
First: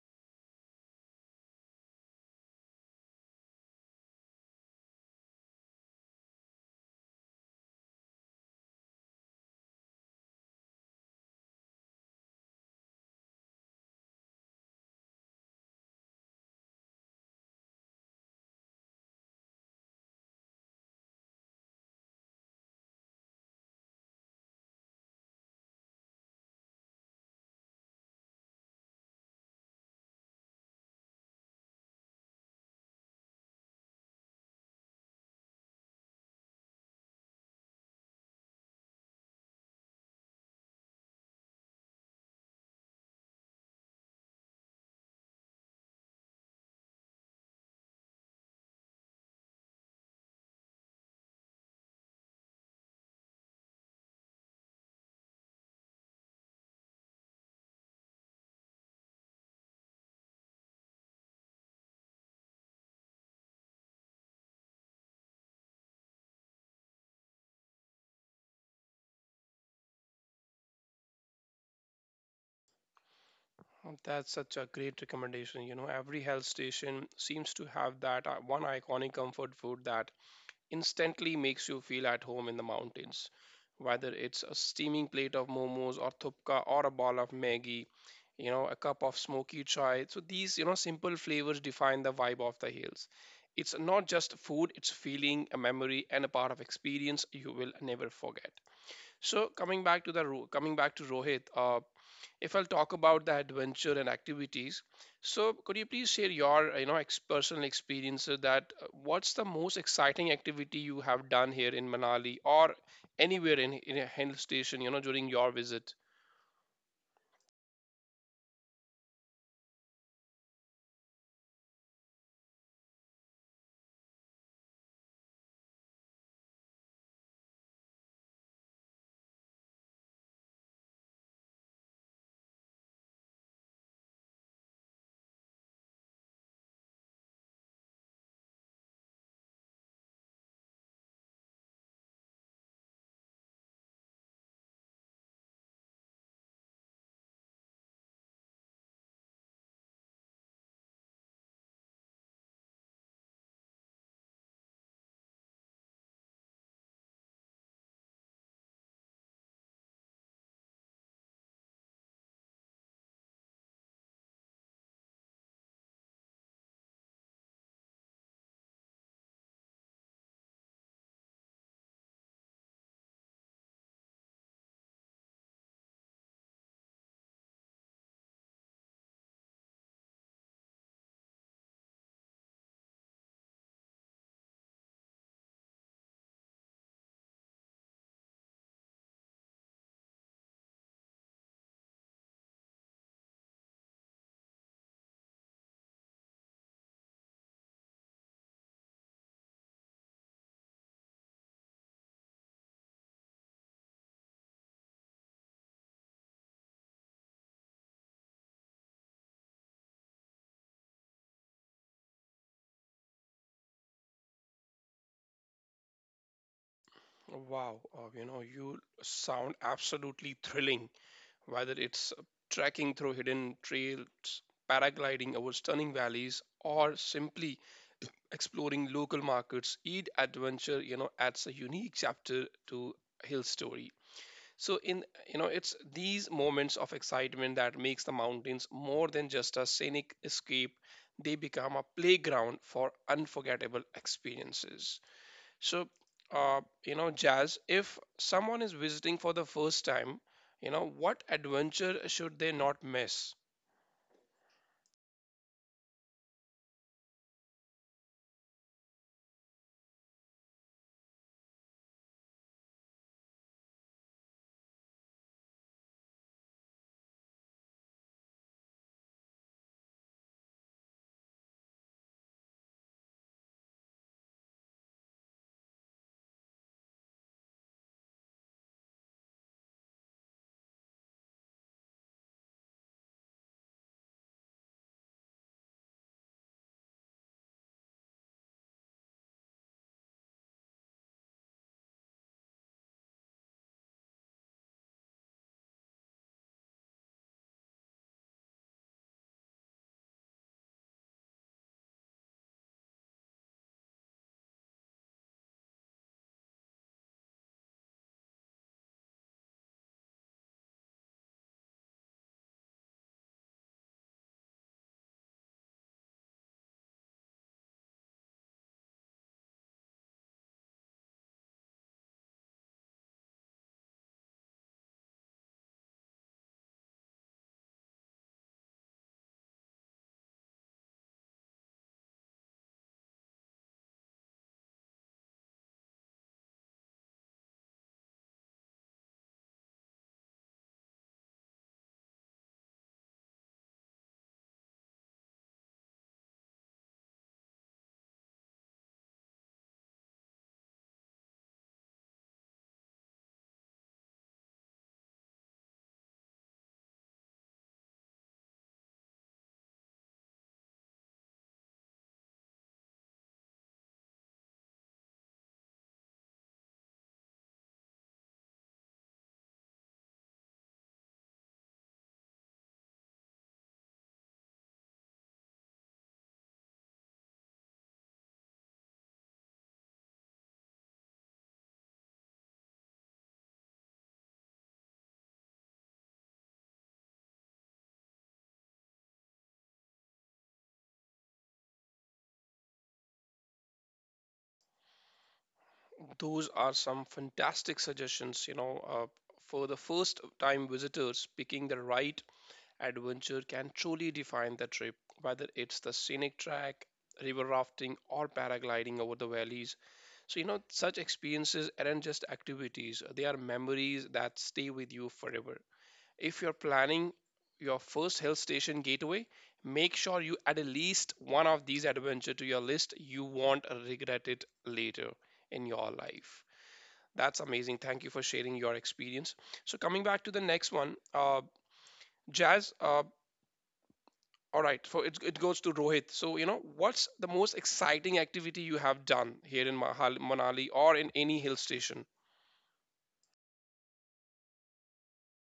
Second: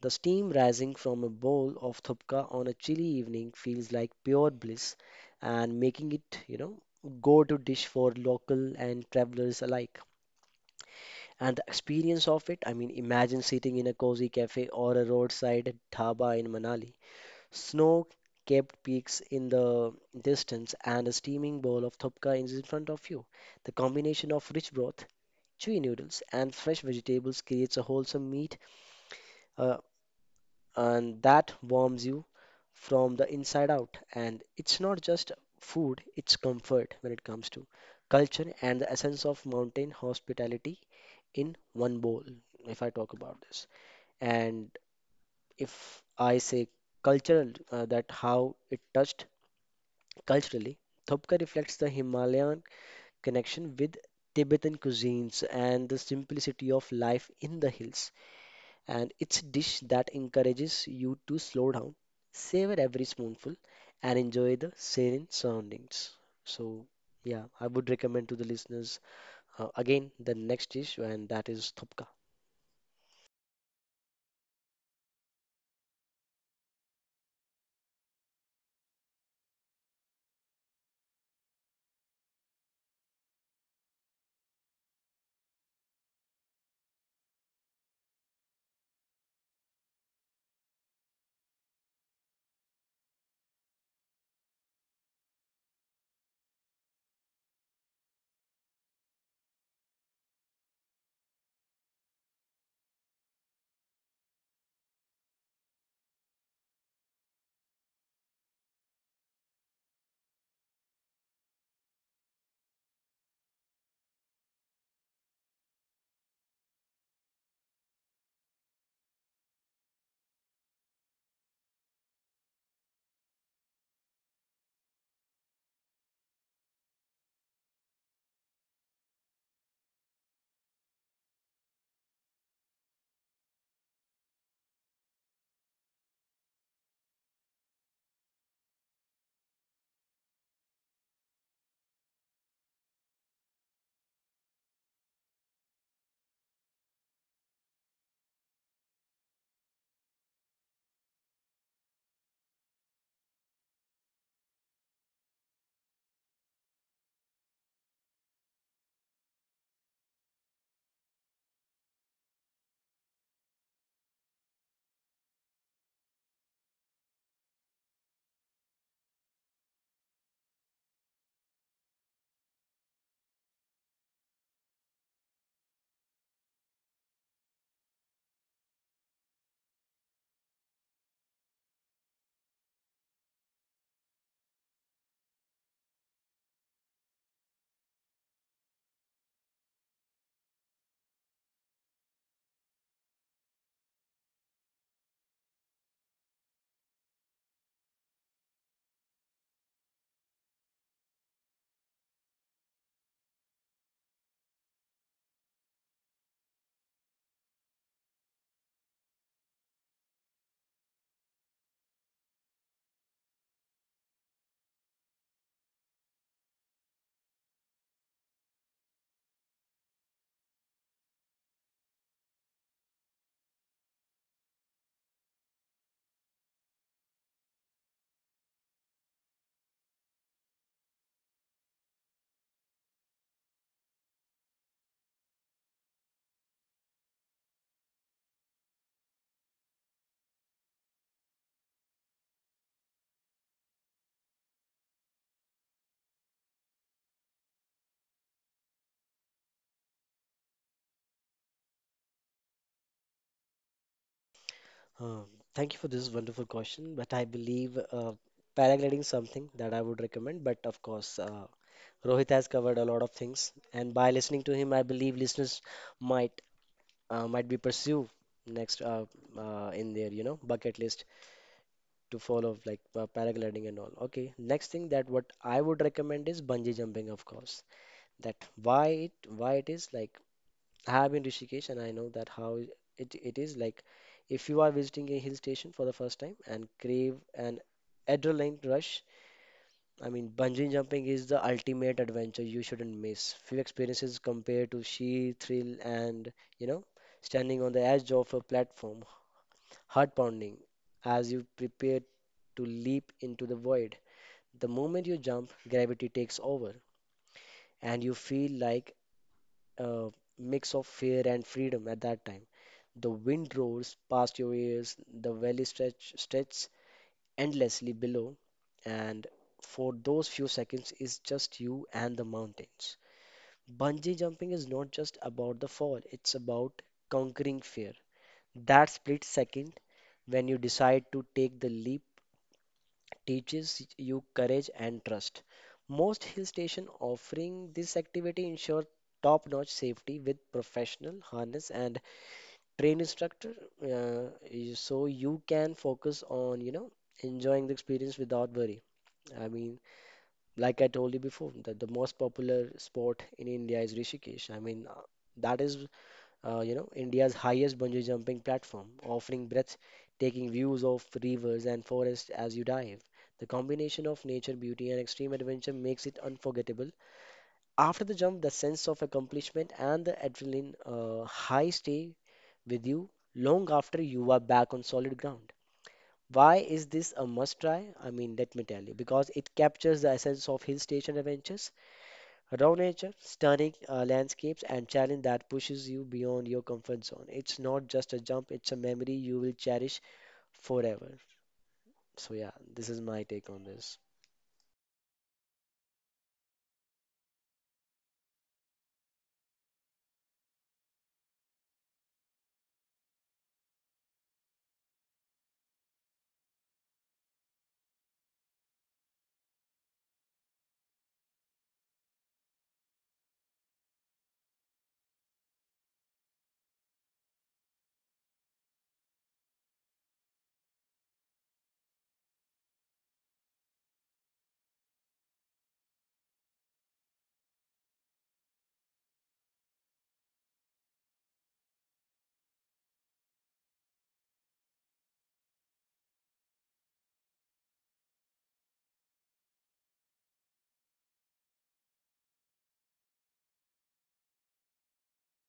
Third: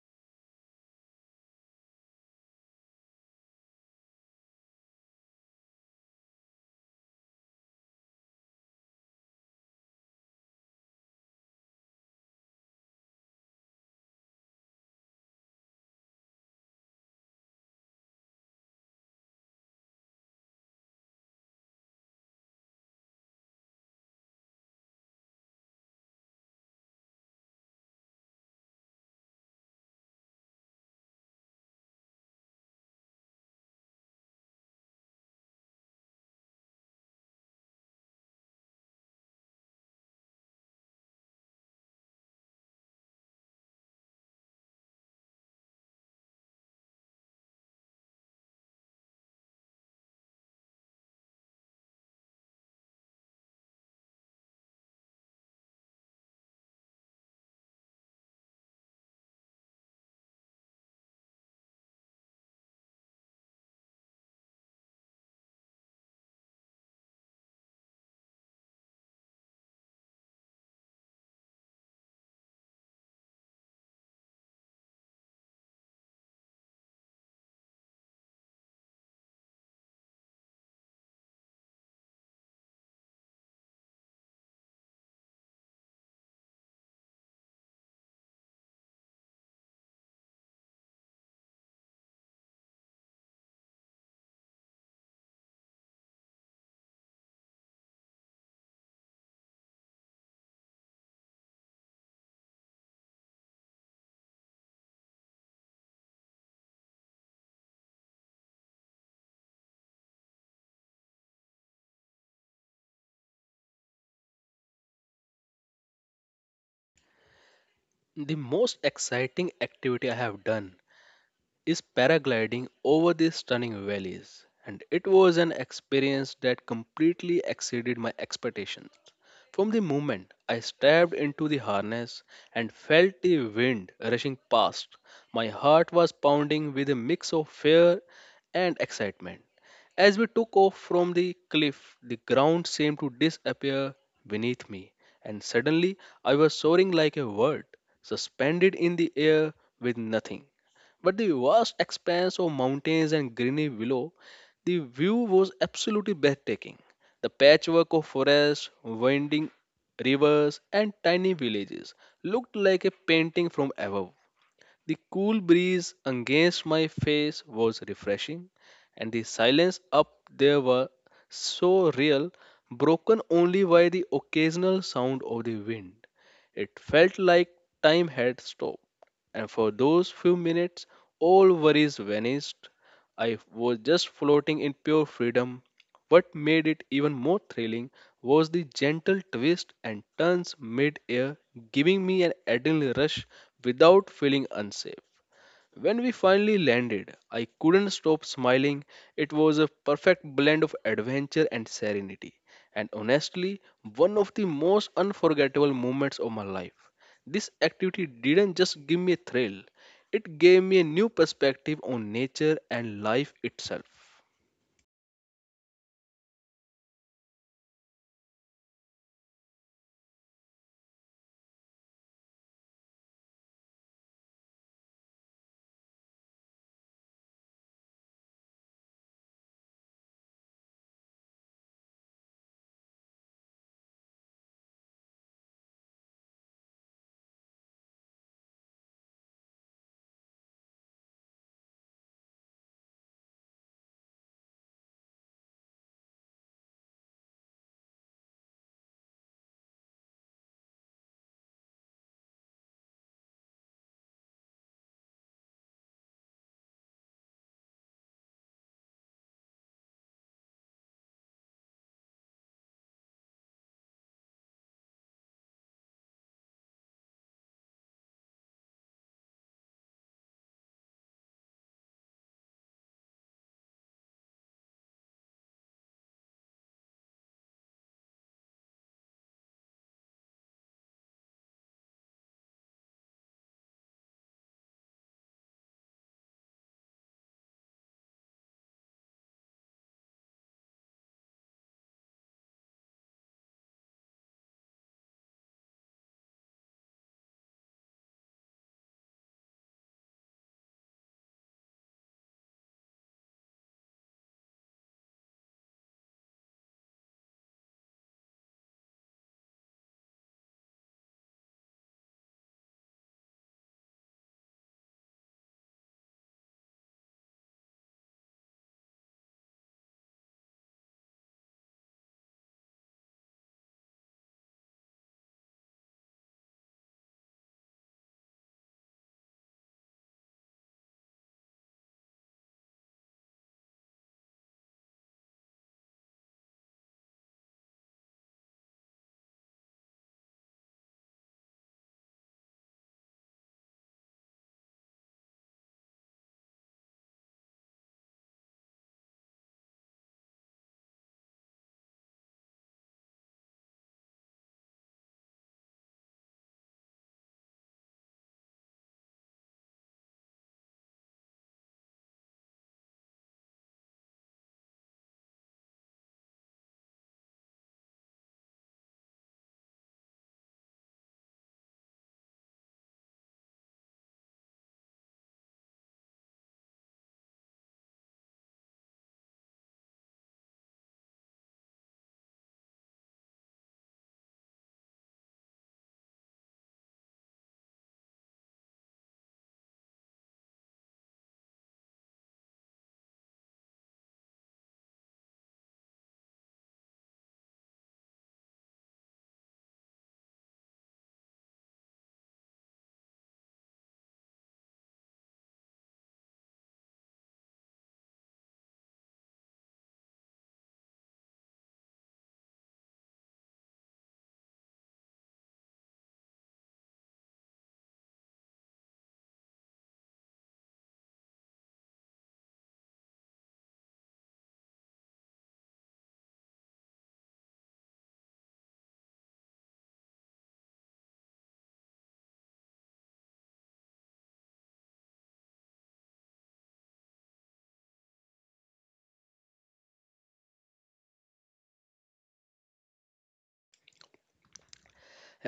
Speaker 2: The steam rising from a bowl of thupka on a chilly evening feels like pure bliss and making it, you know, go-to dish for local and travelers alike. And the experience of it, I mean, imagine sitting in a cozy cafe or a roadside dhaba in Manali. Snow capped peaks in the distance and a steaming bowl of thupka is in front of you. The combination of rich broth, chewy noodles, and fresh vegetables creates a wholesome meat, uh, and that warms you from the inside out. And it's not just food, it's comfort when it comes to culture and the essence of mountain hospitality in one bowl, if I talk about this. And if I say cultural, that how it touched culturally, Thopka reflects the Himalayan connection with Tibetan cuisines and the simplicity of life in the hills and it's a dish that encourages you to slow down, savor every spoonful, and enjoy the serene surroundings. So, yeah, I would recommend to the listeners again the next dish, and that is thupka.
Speaker 1: Oh, that's such a great recommendation. Every hill station seems to have that one iconic comfort food that instantly makes you feel at home in the mountains. Whether it's a steaming plate of momos or thupka or a ball of Maggi, a cup of smoky chai. So these, simple flavors define the vibe of the hills. It's not just food, it's feeling, a memory, and a part of experience you will never forget. So coming back to the Ro- coming back to Rohit, if I'll talk about the adventure and activities, so could you please share your personal experience so that what's the most exciting activity you have done here in Manali or anywhere in a hill station during your visit?
Speaker 3: The most exciting activity I have done is paragliding over these stunning valleys, and it was an experience that completely exceeded my expectations. From the moment I stepped into the harness and felt the wind rushing past, my heart was pounding with a mix of fear and excitement. As we took off from the cliff, the ground seemed to disappear beneath me, and suddenly I was soaring like a bird, suspended in the air with nothing but the vast expanse of mountains and greenery below the view was absolutely breathtaking. The patchwork of forests, winding rivers, and tiny villages looked like a painting from above. The cool breeze against my face was refreshing, and the silence up there were so real, broken only by the occasional sound of the wind. It felt like time had stopped, and for those few minutes, all worries vanished. I was just floating in pure freedom, what made it even more thrilling was the gentle twists and turns mid air, giving me an adrenaline rush without feeling unsafe. When we finally landed, I couldn't stop smiling. It was a perfect blend of adventure and serenity, and honestly, one of the most unforgettable moments of my life. This activity didn't just give me a thrill, it gave me a new perspective on nature and life itself.
Speaker 1: Wow, you sound absolutely thrilling. Whether it's trekking through hidden trails, paragliding over stunning valleys, or simply exploring local markets, each adventure adds a unique chapter to hill story. So in you know it's these moments of excitement that makes the mountains more than just a scenic escape. They become a playground for unforgettable experiences. So jazz, if someone is visiting for the first time, what adventure should they not miss?
Speaker 2: Um, thank you for this wonderful question, but I believe paragliding is something that I would recommend, but of course, Rohit has covered a lot of things, and by listening to him, I believe listeners might might be pursue next in their, you know, bucket list to follow like paragliding and all. Okay, next thing that what I would recommend is bungee jumping, of course. That why it is like I have been Rishikesh and I know that how it it is like if you are visiting a hill station for the first time and crave an adrenaline rush, I mean bungee jumping is the ultimate adventure you shouldn't miss. Few experiences compared to sheer thrill and you know standing on the edge of a platform, heart pounding as you prepare to leap into the void. The moment you jump, gravity takes over, and you feel like a mix of fear and freedom at that time. The wind roars past your ears, the valley stretch stretches endlessly below, and for those few seconds is just you and the mountains. Bungee jumping is not just about the fall, it's about conquering fear. That split second when you decide to take the leap teaches you courage and trust. Most hill stations offering this activity ensure top-notch safety with professional harness and train instructor, so you can focus on, you know, enjoying the experience without worry. I mean, like I told you before, that the most popular sport in India is Rishikesh. I mean, that is India's highest bungee jumping platform, offering breathtaking views of rivers and forests as you dive. The combination of nature, beauty, and extreme adventure makes it unforgettable. After the jump, the sense of accomplishment and the adrenaline high stay with you long after you are back on solid ground. Why is this a must try? I mean, let me tell you, because it captures the essence of hill station adventures. Raw nature, stunning landscapes, and challenge that pushes you beyond your comfort zone. It's not just a jump, it's a memory you will cherish forever. So, yeah, this is my take on this.
Speaker 1: Those are some fantastic suggestions, for the first time visitors picking the right adventure can truly define the trip, whether it's the scenic track, river rafting, or paragliding over the valleys. So, such experiences aren't just activities, they are memories that stay with you forever. If you're planning your first hill station getaway, make sure you add at least one of these adventure to your list. You won't regret it later in your life. That's amazing. Thank you for sharing your experience. So coming back to the next one, Jazz, all right, so it goes to Rohit. So, what's the most exciting activity you have done here in Manali or in any hill station?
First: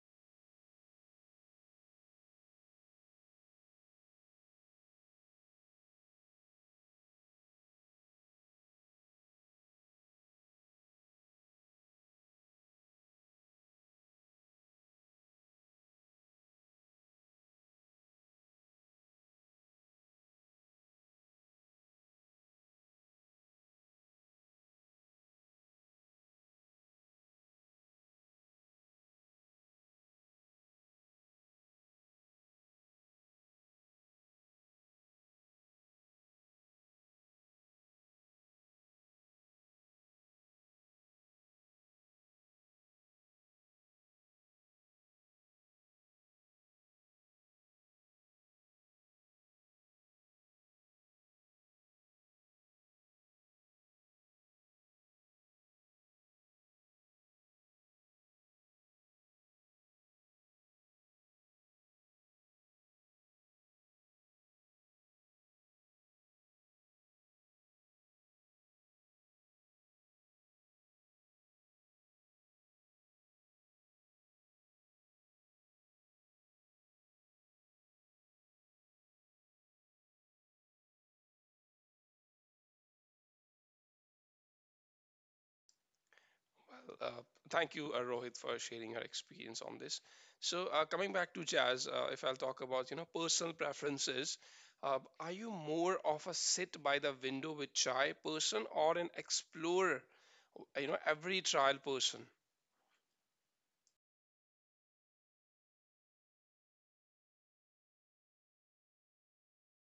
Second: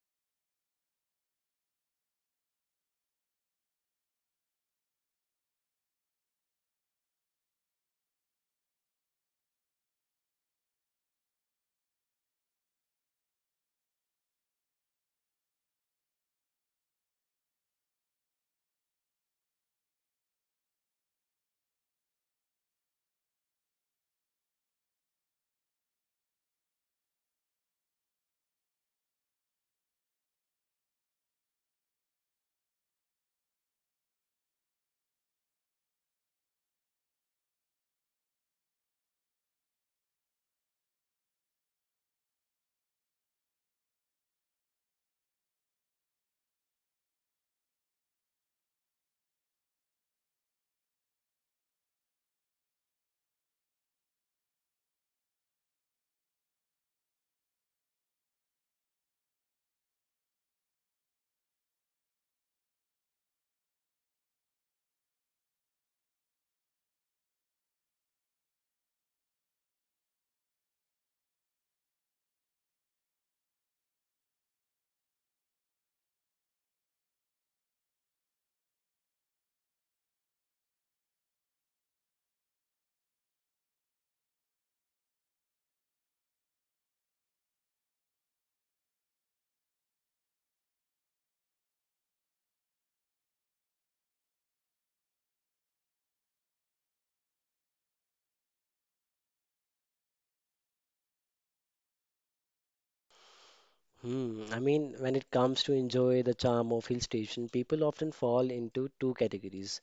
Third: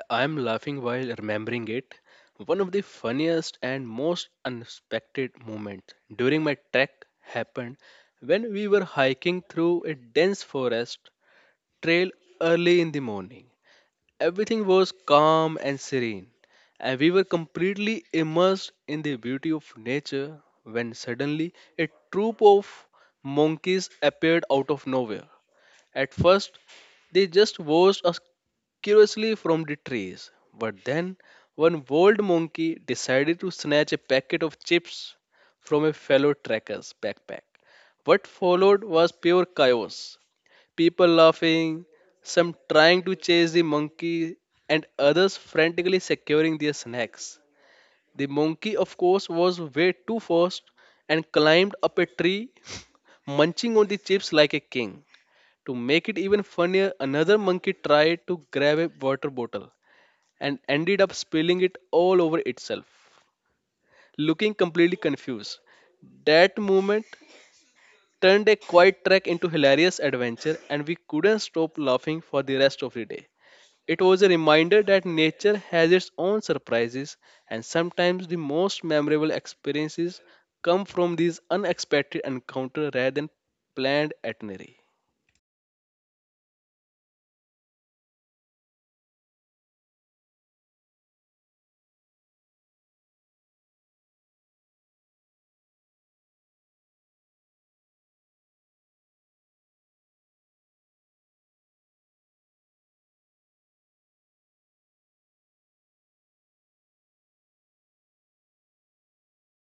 Speaker 3: I'm laughing while remembering it. One of the funniest and most unexpected moments during my trek happened when we were hiking through a dense forest trail early in the morning. Everything was calm and serene, and we were completely immersed in the beauty of nature when suddenly a troop of monkeys appeared out of nowhere. At first, they just watched us curiously from the trees, but then one bold monkey decided to snatch a packet of chips from a fellow trekker's backpack. What followed was pure chaos, people laughing, some trying to chase the monkey, and others frantically securing their snacks. The monkey, of course, was way too fast and climbed up a tree, munching on the chips like a king. To make it even funnier, another monkey tried to grab a water bottle and ended up spilling it all over itself, looking completely confused. That moment turned a quiet trek into hilarious adventure, and we couldn't stop laughing for the rest of the day. It was a reminder that nature has its own surprises, and sometimes the most memorable experiences come from these unexpected encounters rather than planned itinerary.
Speaker 1: Well, thank you, Rohit, for sharing your experience on this. So, coming back to jazz, if I'll talk about, personal preferences, are you more of a sit by the window with chai person or an explorer, every trial person?
Speaker 2: Hmm. I mean, when it comes to enjoy the charm of hill station, people often fall into two categories.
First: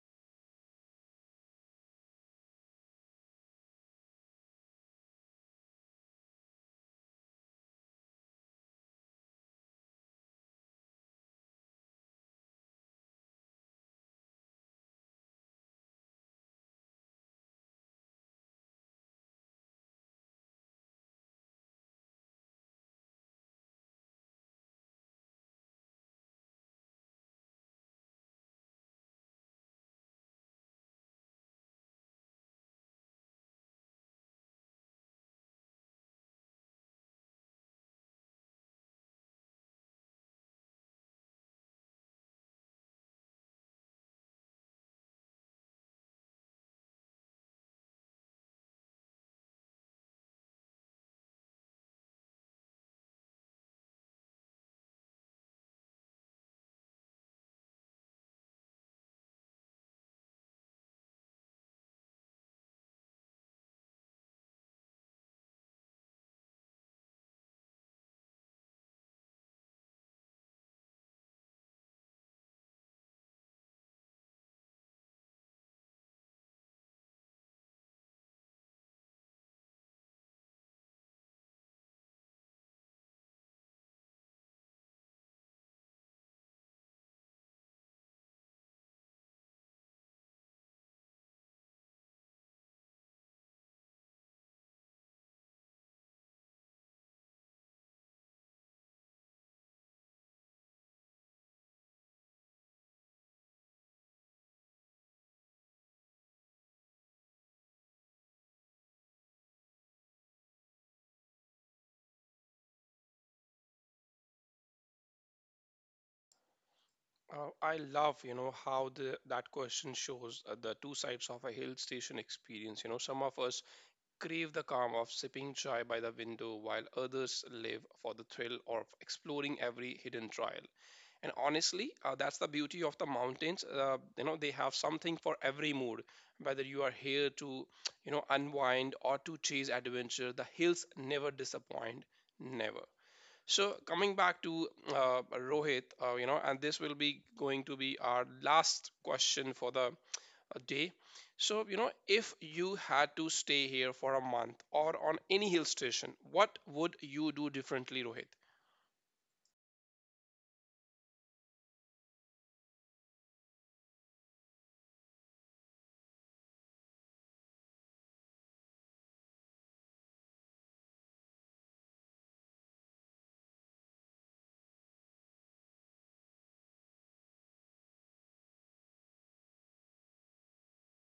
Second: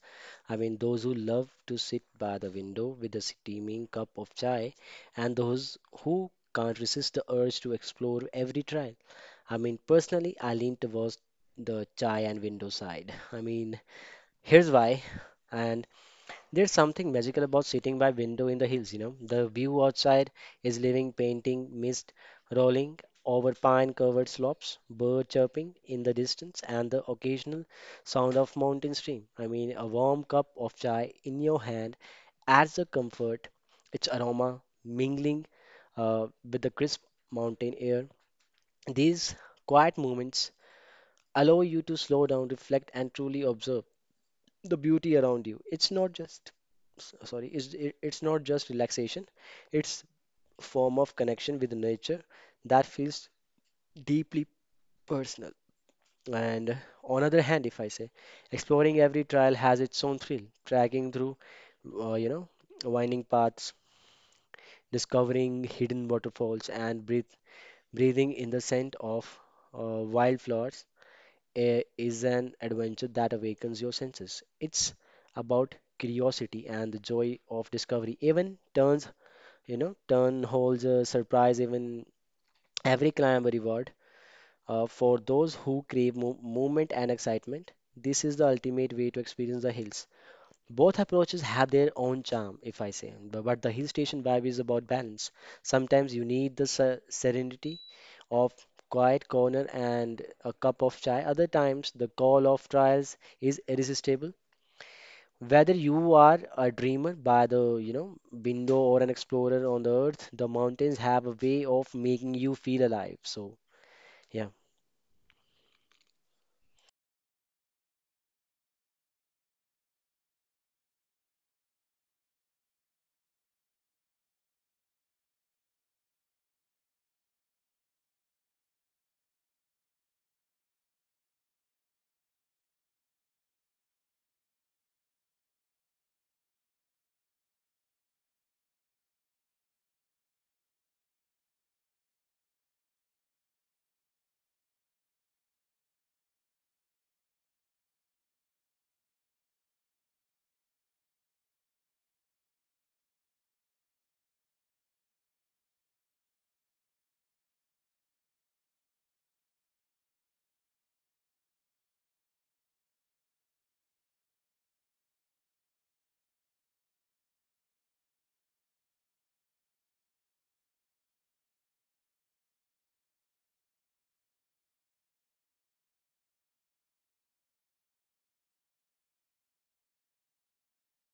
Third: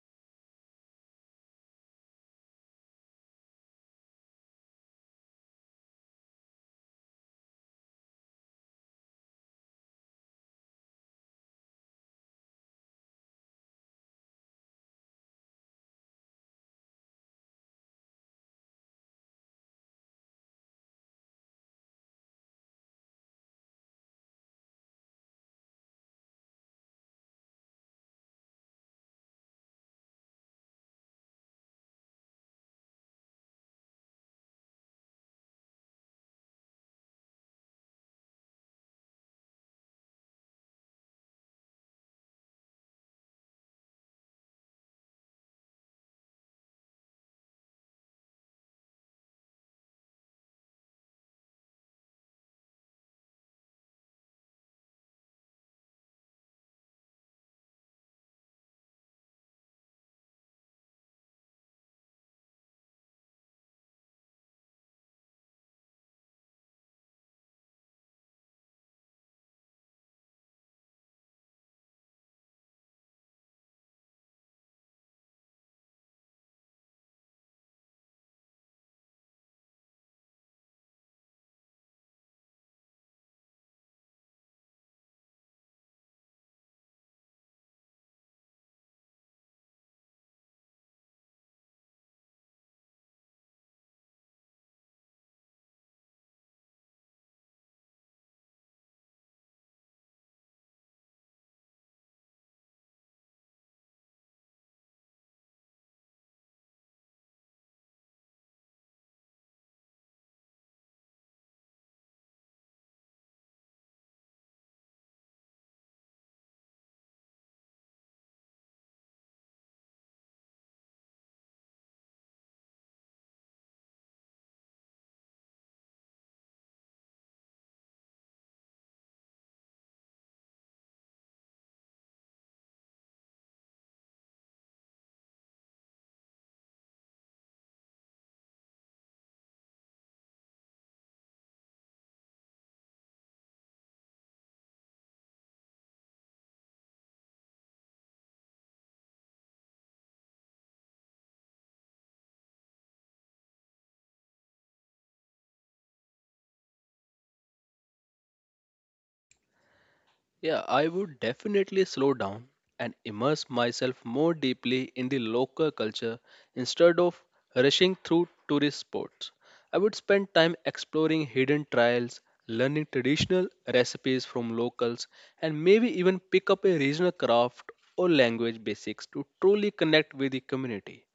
Speaker 2: I mean, those who love to sit by the window with a steaming cup of chai, and those who can't resist the urge to explore every trail. I mean, personally, I lean towards the chai and window side. I mean, here's why. And there's something magical about sitting by window in the hills, you know. The view outside is living painting, mist rolling over pine-covered slopes, bird chirping in the distance, and the occasional sound of mountain stream. I mean, a warm cup of chai in your hand adds a comfort, its aroma mingling with the crisp mountain air. These quiet moments allow you to slow down, reflect, and truly observe the beauty around you. It's not just relaxation. It's form of connection with nature that feels deeply personal. And on other hand, if I say, exploring every trail has its own thrill. Tracking through, uh, you know, winding paths, discovering hidden waterfalls, and breathing in the scent of wildflowers is an adventure that awakens your senses. It's about curiosity and the joy of discovery. Even turns, you know, turn holds a surprise. Even every climb a reward. For those who crave mo movement and excitement, this is the ultimate way to experience the hills. Both approaches have their own charm, if I say, but the hill station vibe is about balance. Sometimes you need the serenity of quiet corner and a cup of chai. Other times, the call of trials is irresistible. Whether you are a dreamer by the, you know, window or an explorer on the earth, the mountains have a way of making you feel alive. So, yeah.
Speaker 1: I love, how the that question shows the two sides of a hill station experience. Some of us crave the calm of sipping chai by the window, while others live for the thrill of exploring every hidden trail. And honestly, that's the beauty of the mountains. They have something for every mood. Whether you are here to, unwind or to chase adventure, the hills never disappoint. Never. So coming back to Rohit, and this will be going to be our last question for the day. So, if you had to stay here for a month or on any hill station, what would you do differently, Rohit?
Speaker 3: Yeah, I would definitely slow down and immerse myself more deeply in the local culture instead of rushing through tourist spots. I would spend time exploring hidden trials, learning traditional recipes from locals, and maybe even pick up a regional craft or language basics to truly connect with the community.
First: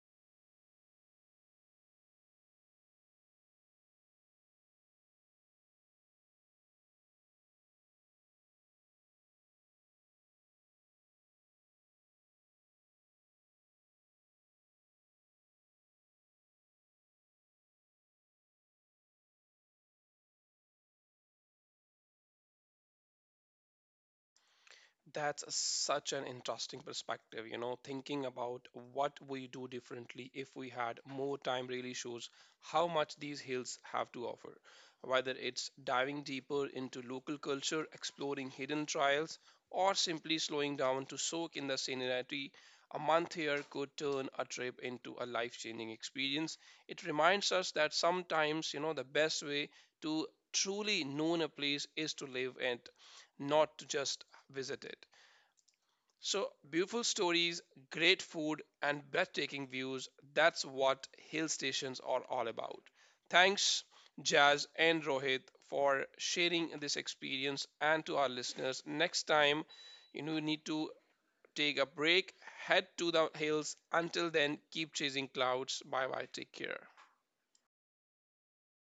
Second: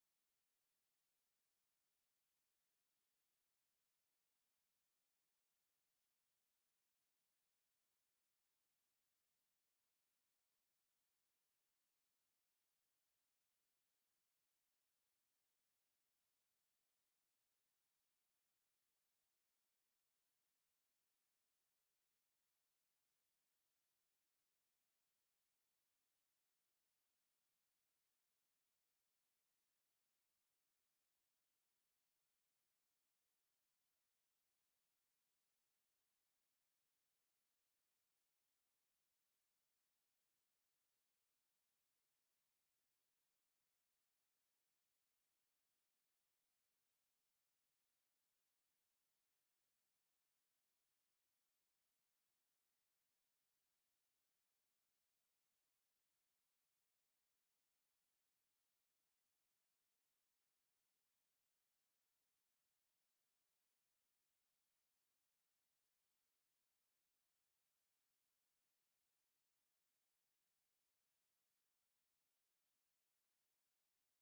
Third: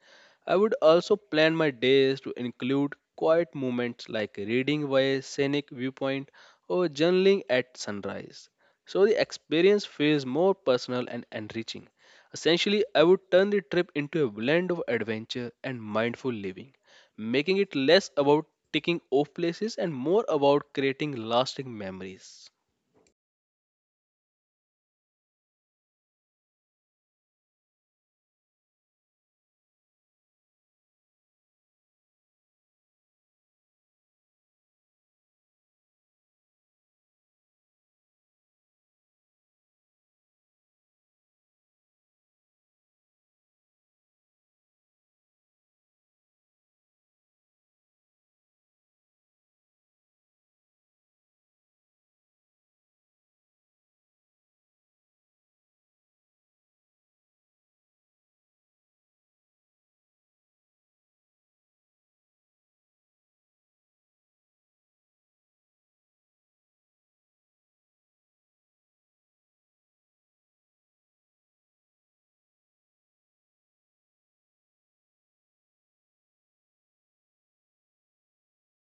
Speaker 3: I would also plan my days to include quiet moments like reading by a scenic viewpoint or journaling at sunrise. So the experience feels more personal and enriching. Essentially, I would turn the trip into a blend of adventure and mindful living, making it less about ticking off places and more about creating lasting memories.
Speaker 1: That's such an interesting perspective, thinking about what we do differently if we had more time really shows how much these hills have to offer. Whether it's diving deeper into local culture, exploring hidden trials, or simply slowing down to soak in the scenery, a month here could turn a trip into a life-changing experience. It reminds us that sometimes, the best way to truly know a place is to live it, not to just visited. So, beautiful stories, great food, and breathtaking views, that's what hill stations are all about. Thanks, Jazz and Rohit, for sharing this experience, and to our listeners. Next time, you need to take a break, head to the hills. Until then, keep chasing clouds. Bye bye. Take care.